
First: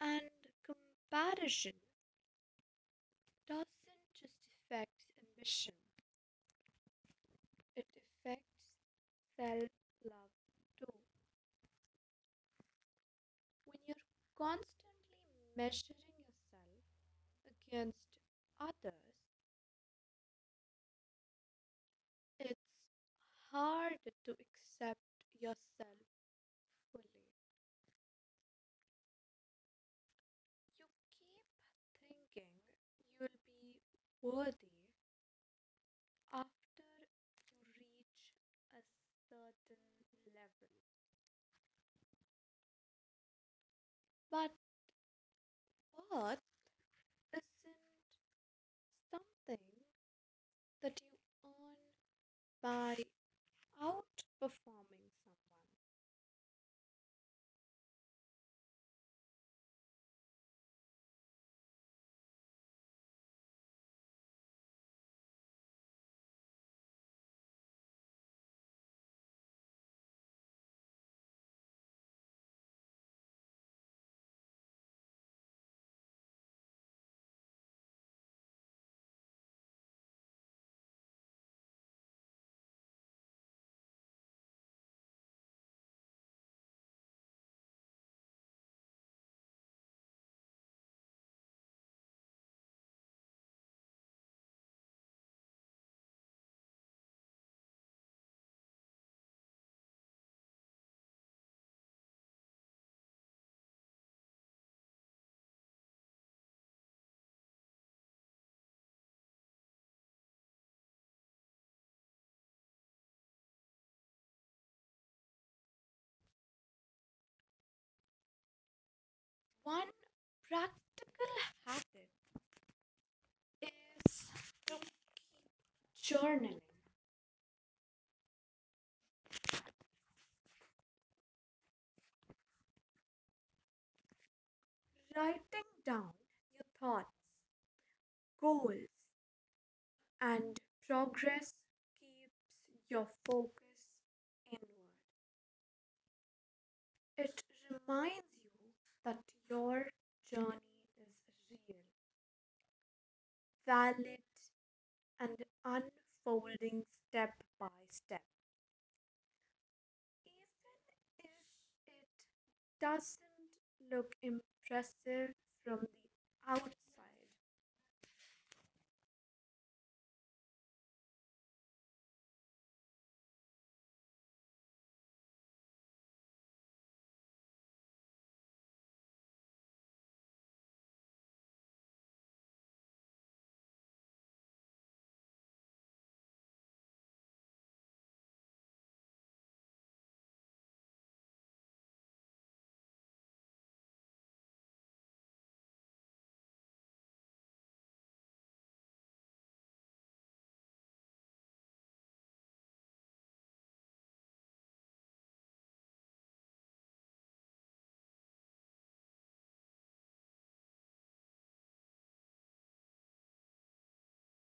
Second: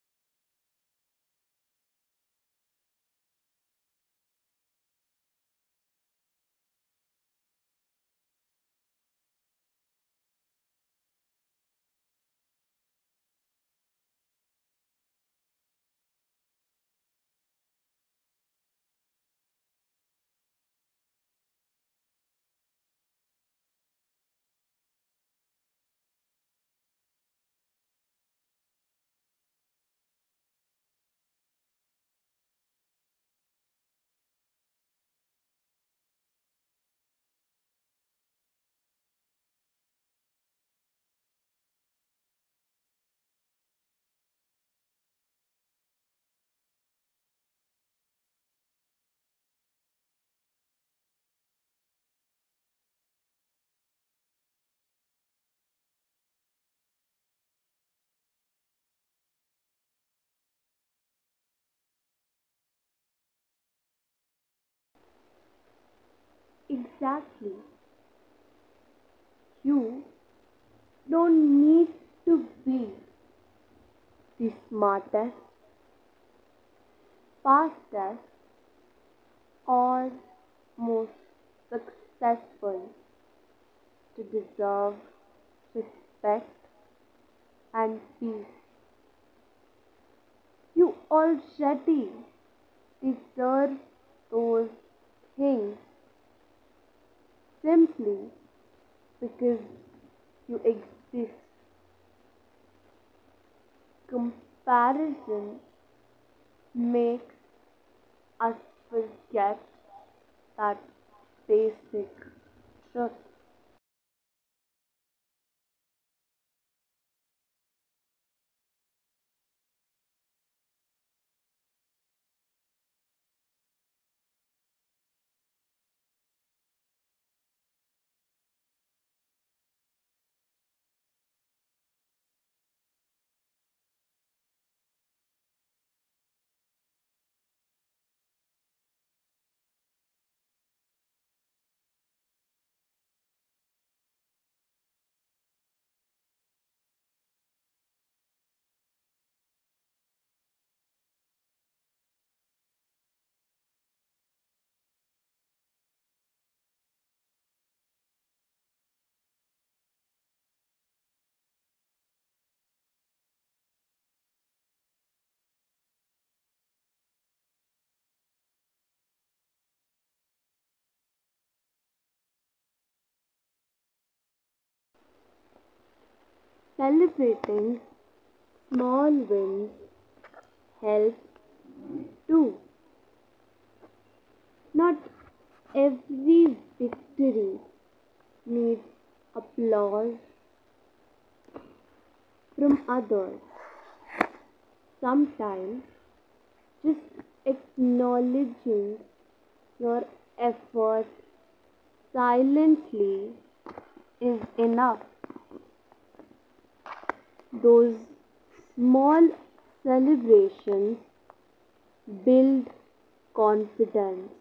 [SPEAKER 1] And comparison doesn't just affect ambition, it affects self love too. When you're constantly measuring yourself against others, it's hard to accept yourself fully. You keep thinking you'll be worthy after you reach a certain level. But worth isn't something that you earn by outperforming someone.
[SPEAKER 2] Exactly. You don't need to be the smartest, fastest, or most successful to deserve respect and peace. You already deserve those things simply because you exist. Comparison makes us forget that basic truth.
[SPEAKER 1] One practical habit is to journaling. Writing down your thoughts, goals, and progress keeps your focus inward. It reminds you that your journey is real, valid, and unfolding step by step. Even if it doesn't look impressive from the outside.
[SPEAKER 2] Celebrating small wins helps too. Not every victory needs applause from others. Sometimes just acknowledging your effort silently is enough. Those small celebrations build confidence,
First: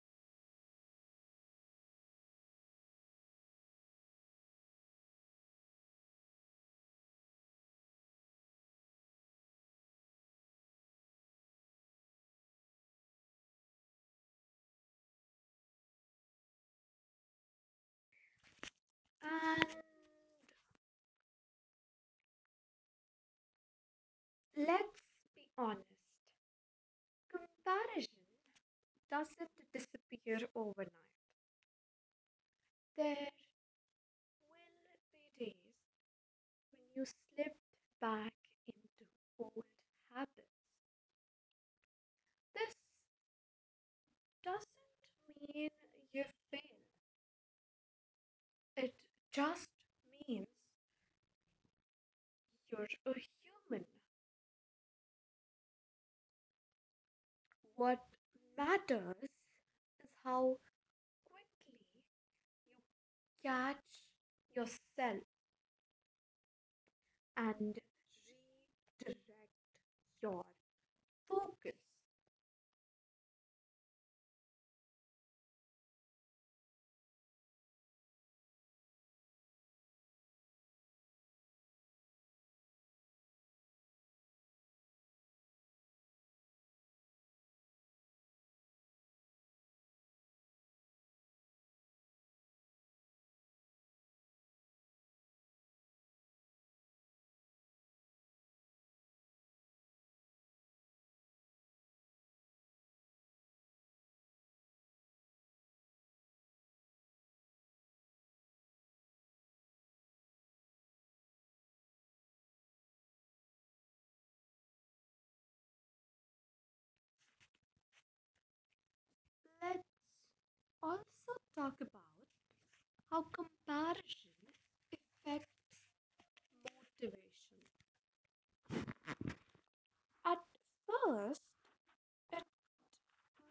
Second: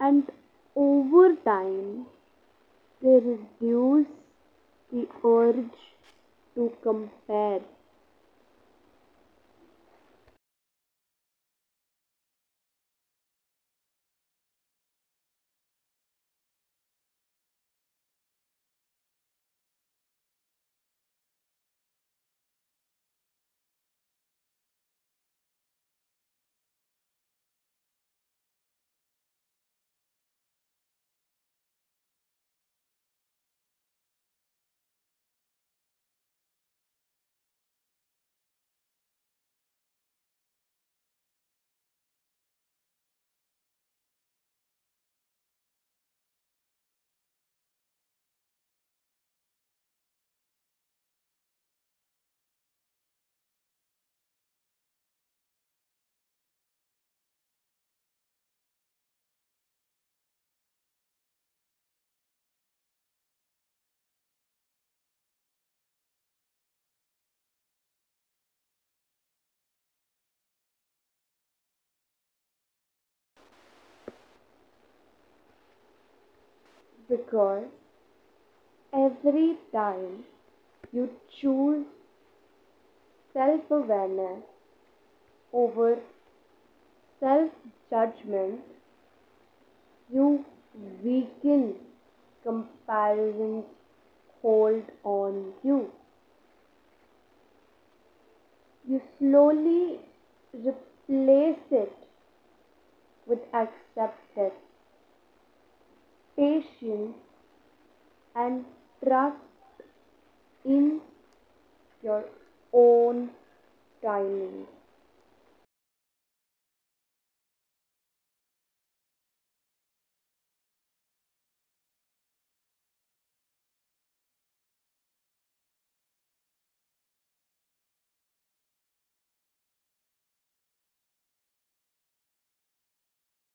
[SPEAKER 2] and over time they reduce the urge to compare,
[SPEAKER 1] And let's be honest, comparison doesn't disappear overnight. There will be days when you slip back into old habits. This doesn't mean you fail, it just means you're a human. What matters is how quickly you catch yourself and redirect your focus.
[SPEAKER 2] because every time you choose self awareness over self judgment, you weaken comparison's hold on you. You slowly replace it with acceptance, patience, and trust in your own timing.
[SPEAKER 1] Let's also talk about how comparison affects motivation. At first, it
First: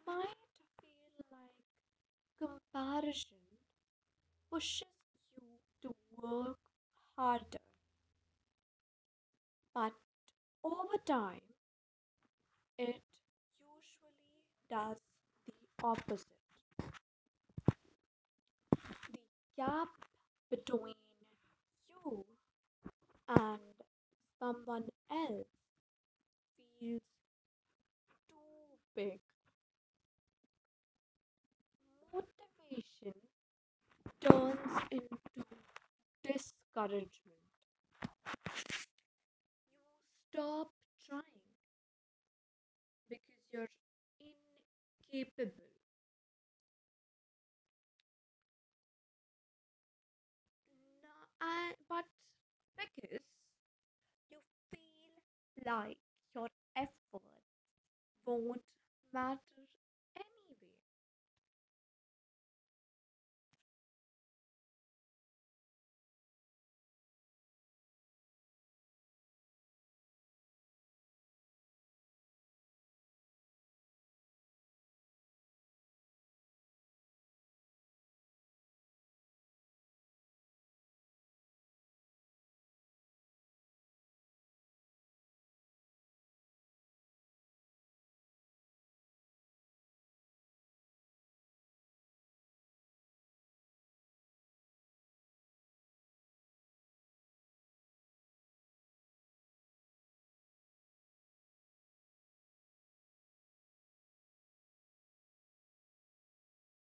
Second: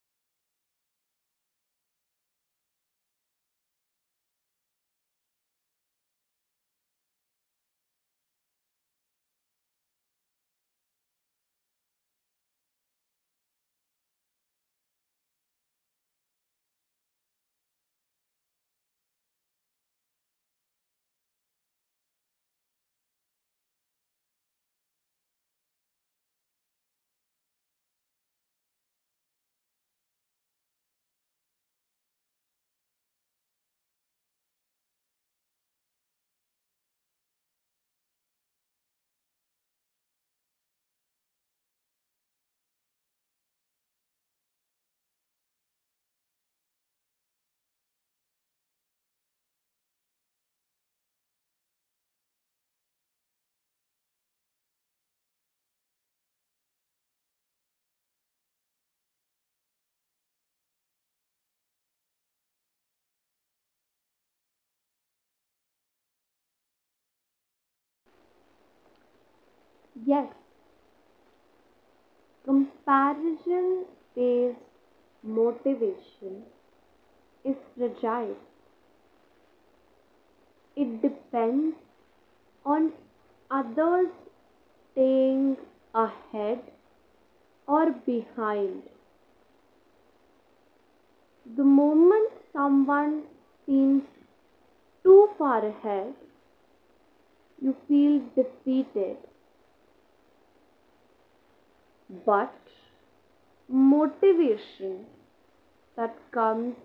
[SPEAKER 1] might feel like comparison pushes you to work harder, but over time, it usually does the opposite. The gap between you and someone else feels too big, motivation turns into discouragement. You stop trying because you're incapable. No, I. But because you feel like your effort won't matter anyway.
[SPEAKER 2] Yes, comparison based motivation is fragile. It depends on others staying ahead or behind. The moment someone seems too far ahead, you feel defeated. But motivation that comes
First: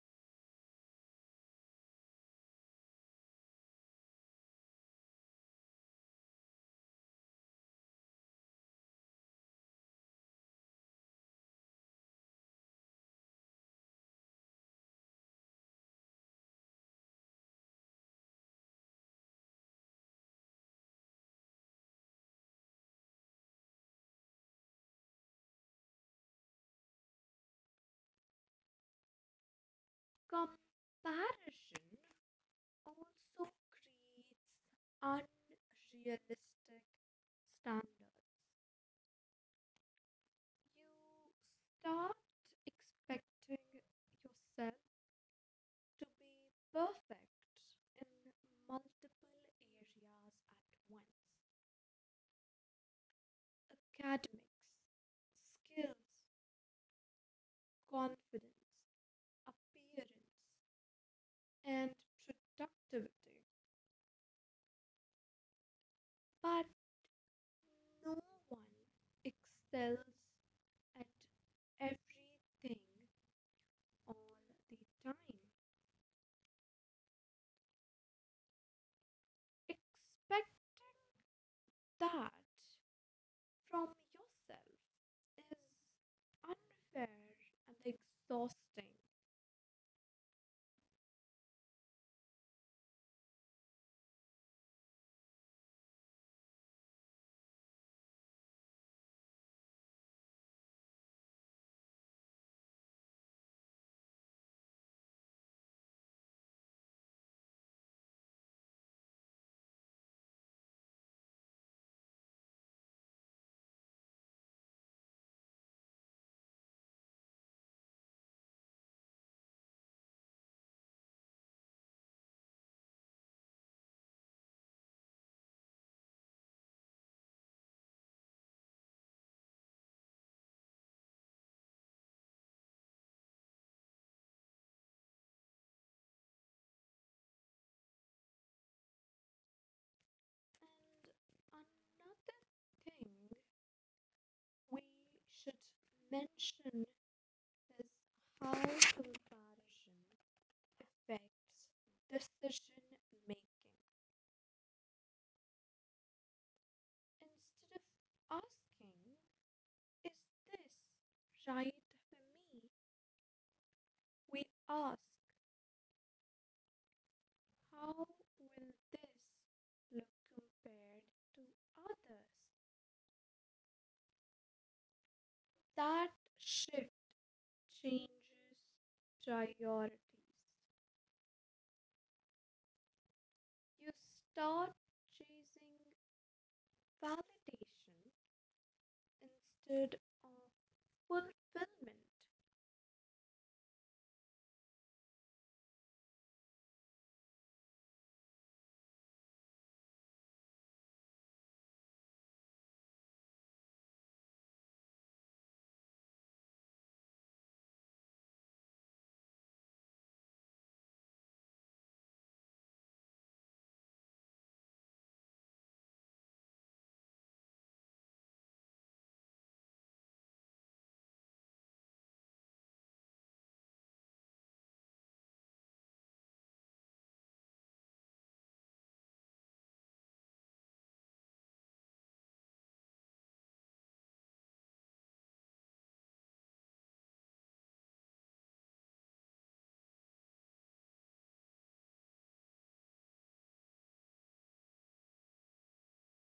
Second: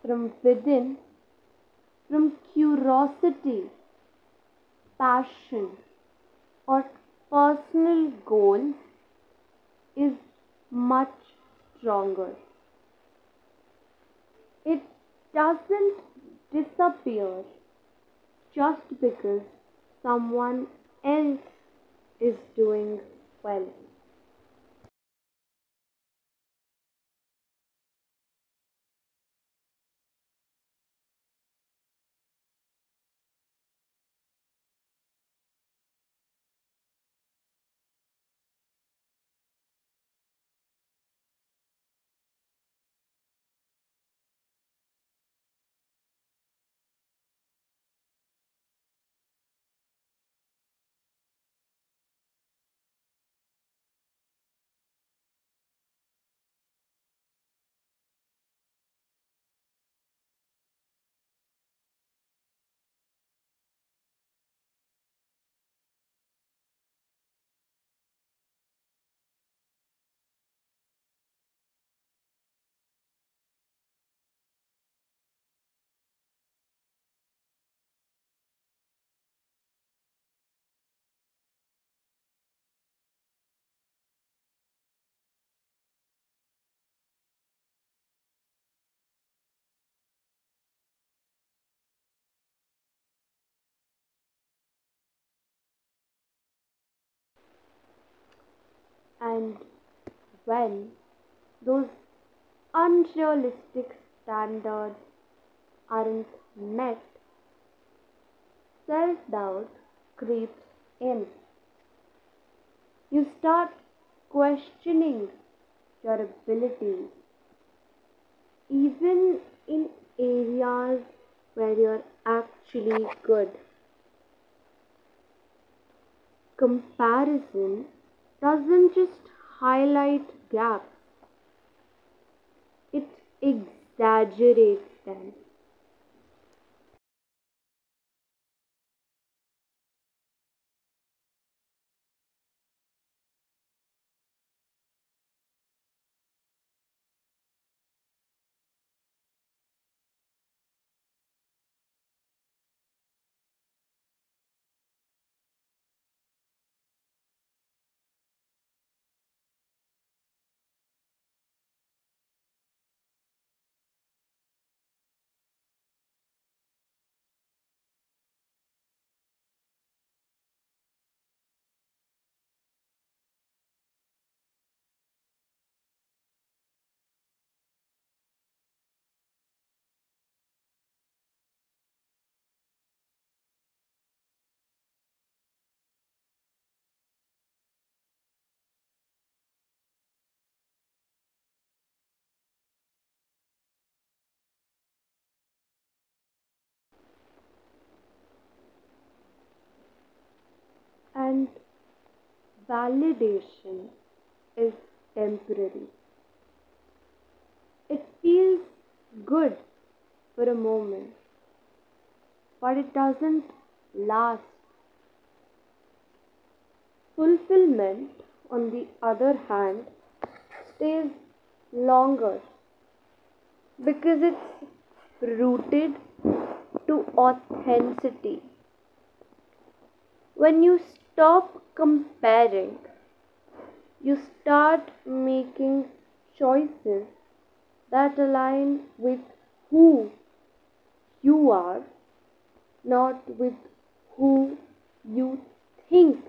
[SPEAKER 2] from within, from curiosity, passion, or personal goals is much stronger. It doesn't disappear just because someone else is doing well.
[SPEAKER 1] Comparison also creates unrealistic standards. You start expecting yourself to be perfect in multiple areas at once academics, skills, confidence, appearance, and productivity. But no one excels at everything all the time. Expecting that from yourself is unfair and exhausting.
[SPEAKER 2] And when those unrealistic standards aren't met, self doubt creeps in. You start questioning your abilities, even in areas where you're actually good. Comparison doesn't just highlight gaps, it exaggerates them.
[SPEAKER 1] And another thing we should mention is how comparison affects decision making. Instead of asking, is this right for me? We ask, how will this look compared to others? That shift changes priorities. You start chasing validation instead of fulfillment.
[SPEAKER 2] And validation is temporary. It feels good for a moment, but it doesn't last. Fulfillment, on the other hand, stays longer because it's rooted to authenticity. When you stop comparing, you start making choices that align with who you are, not with who you think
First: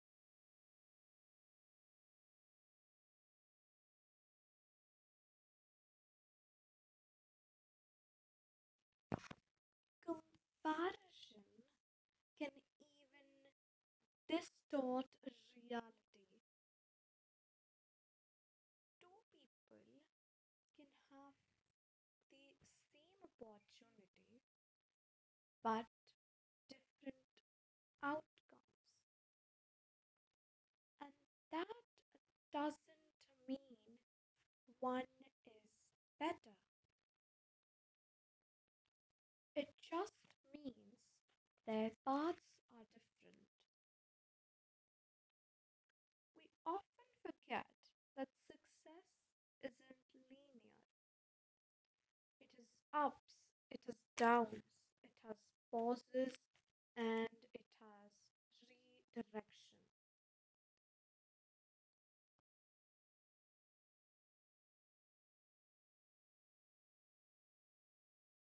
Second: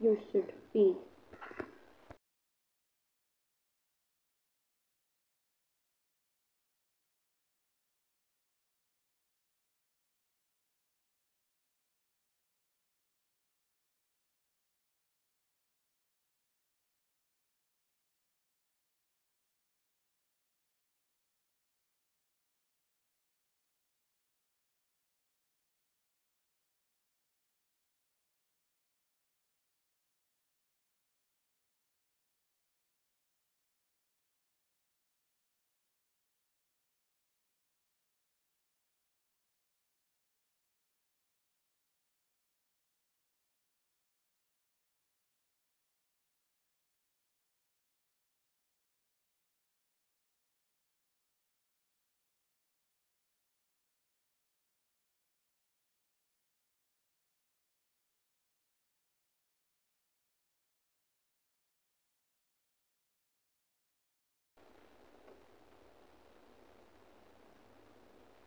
[SPEAKER 2] you should be.
[SPEAKER 1] Comparison can even distort reality. Two people can have the same opportunity but different outcomes, and that doesn't mean one is better. It just means their paths are different. We often forget that success isn't linear. It has ups, it has downs, it has pauses, and it has redirection.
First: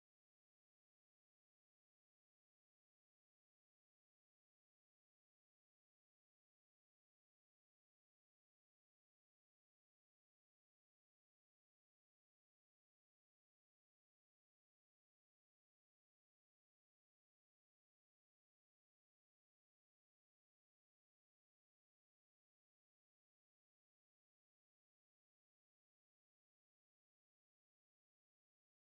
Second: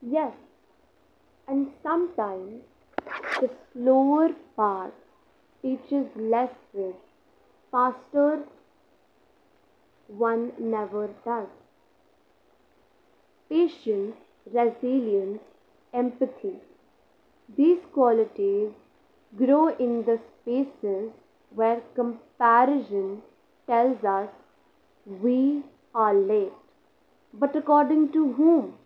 [SPEAKER 2] Yes, and sometimes the slower path teaches lessons faster one never does. Patience, resilience, empathy. These qualities grow in the spaces where comparison tells us we are late. But according to whom?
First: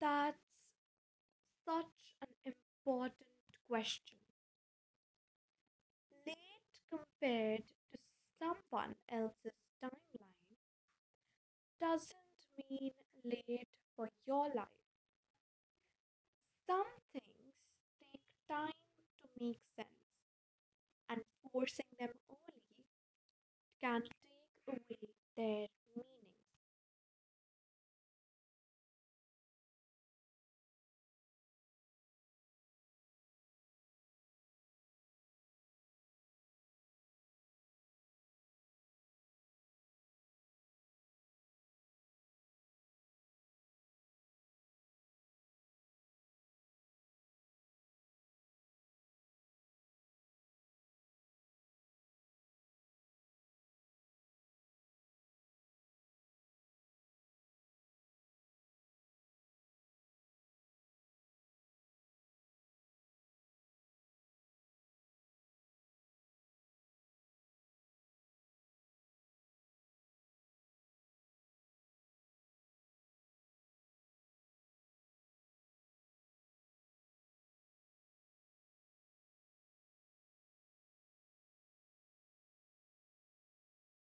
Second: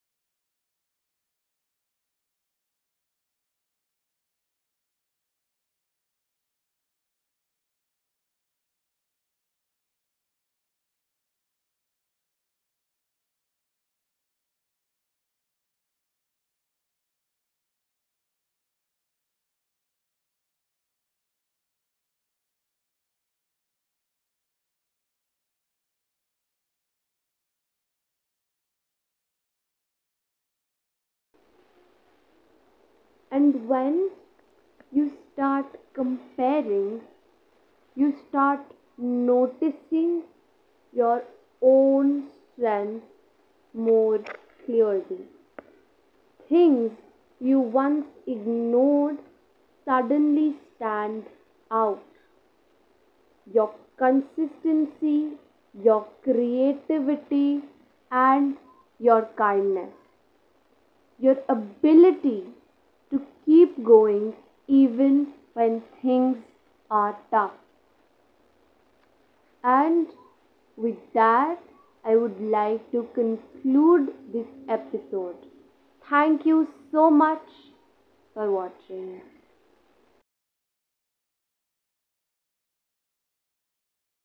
[SPEAKER 1] That's such an important question. Late compared to someone else's timeline doesn't mean late for your life. Some things take time to make sense, and forcing them early can take away their meaning.
[SPEAKER 2] And when you start comparing, you start noticing your own strengths more clearly. Things you once ignored suddenly stand out: your consistency, your creativity, and your kindness, your ability to keep going even when things are tough. And with that, I would like to conclude this episode. Thank you so much for watching.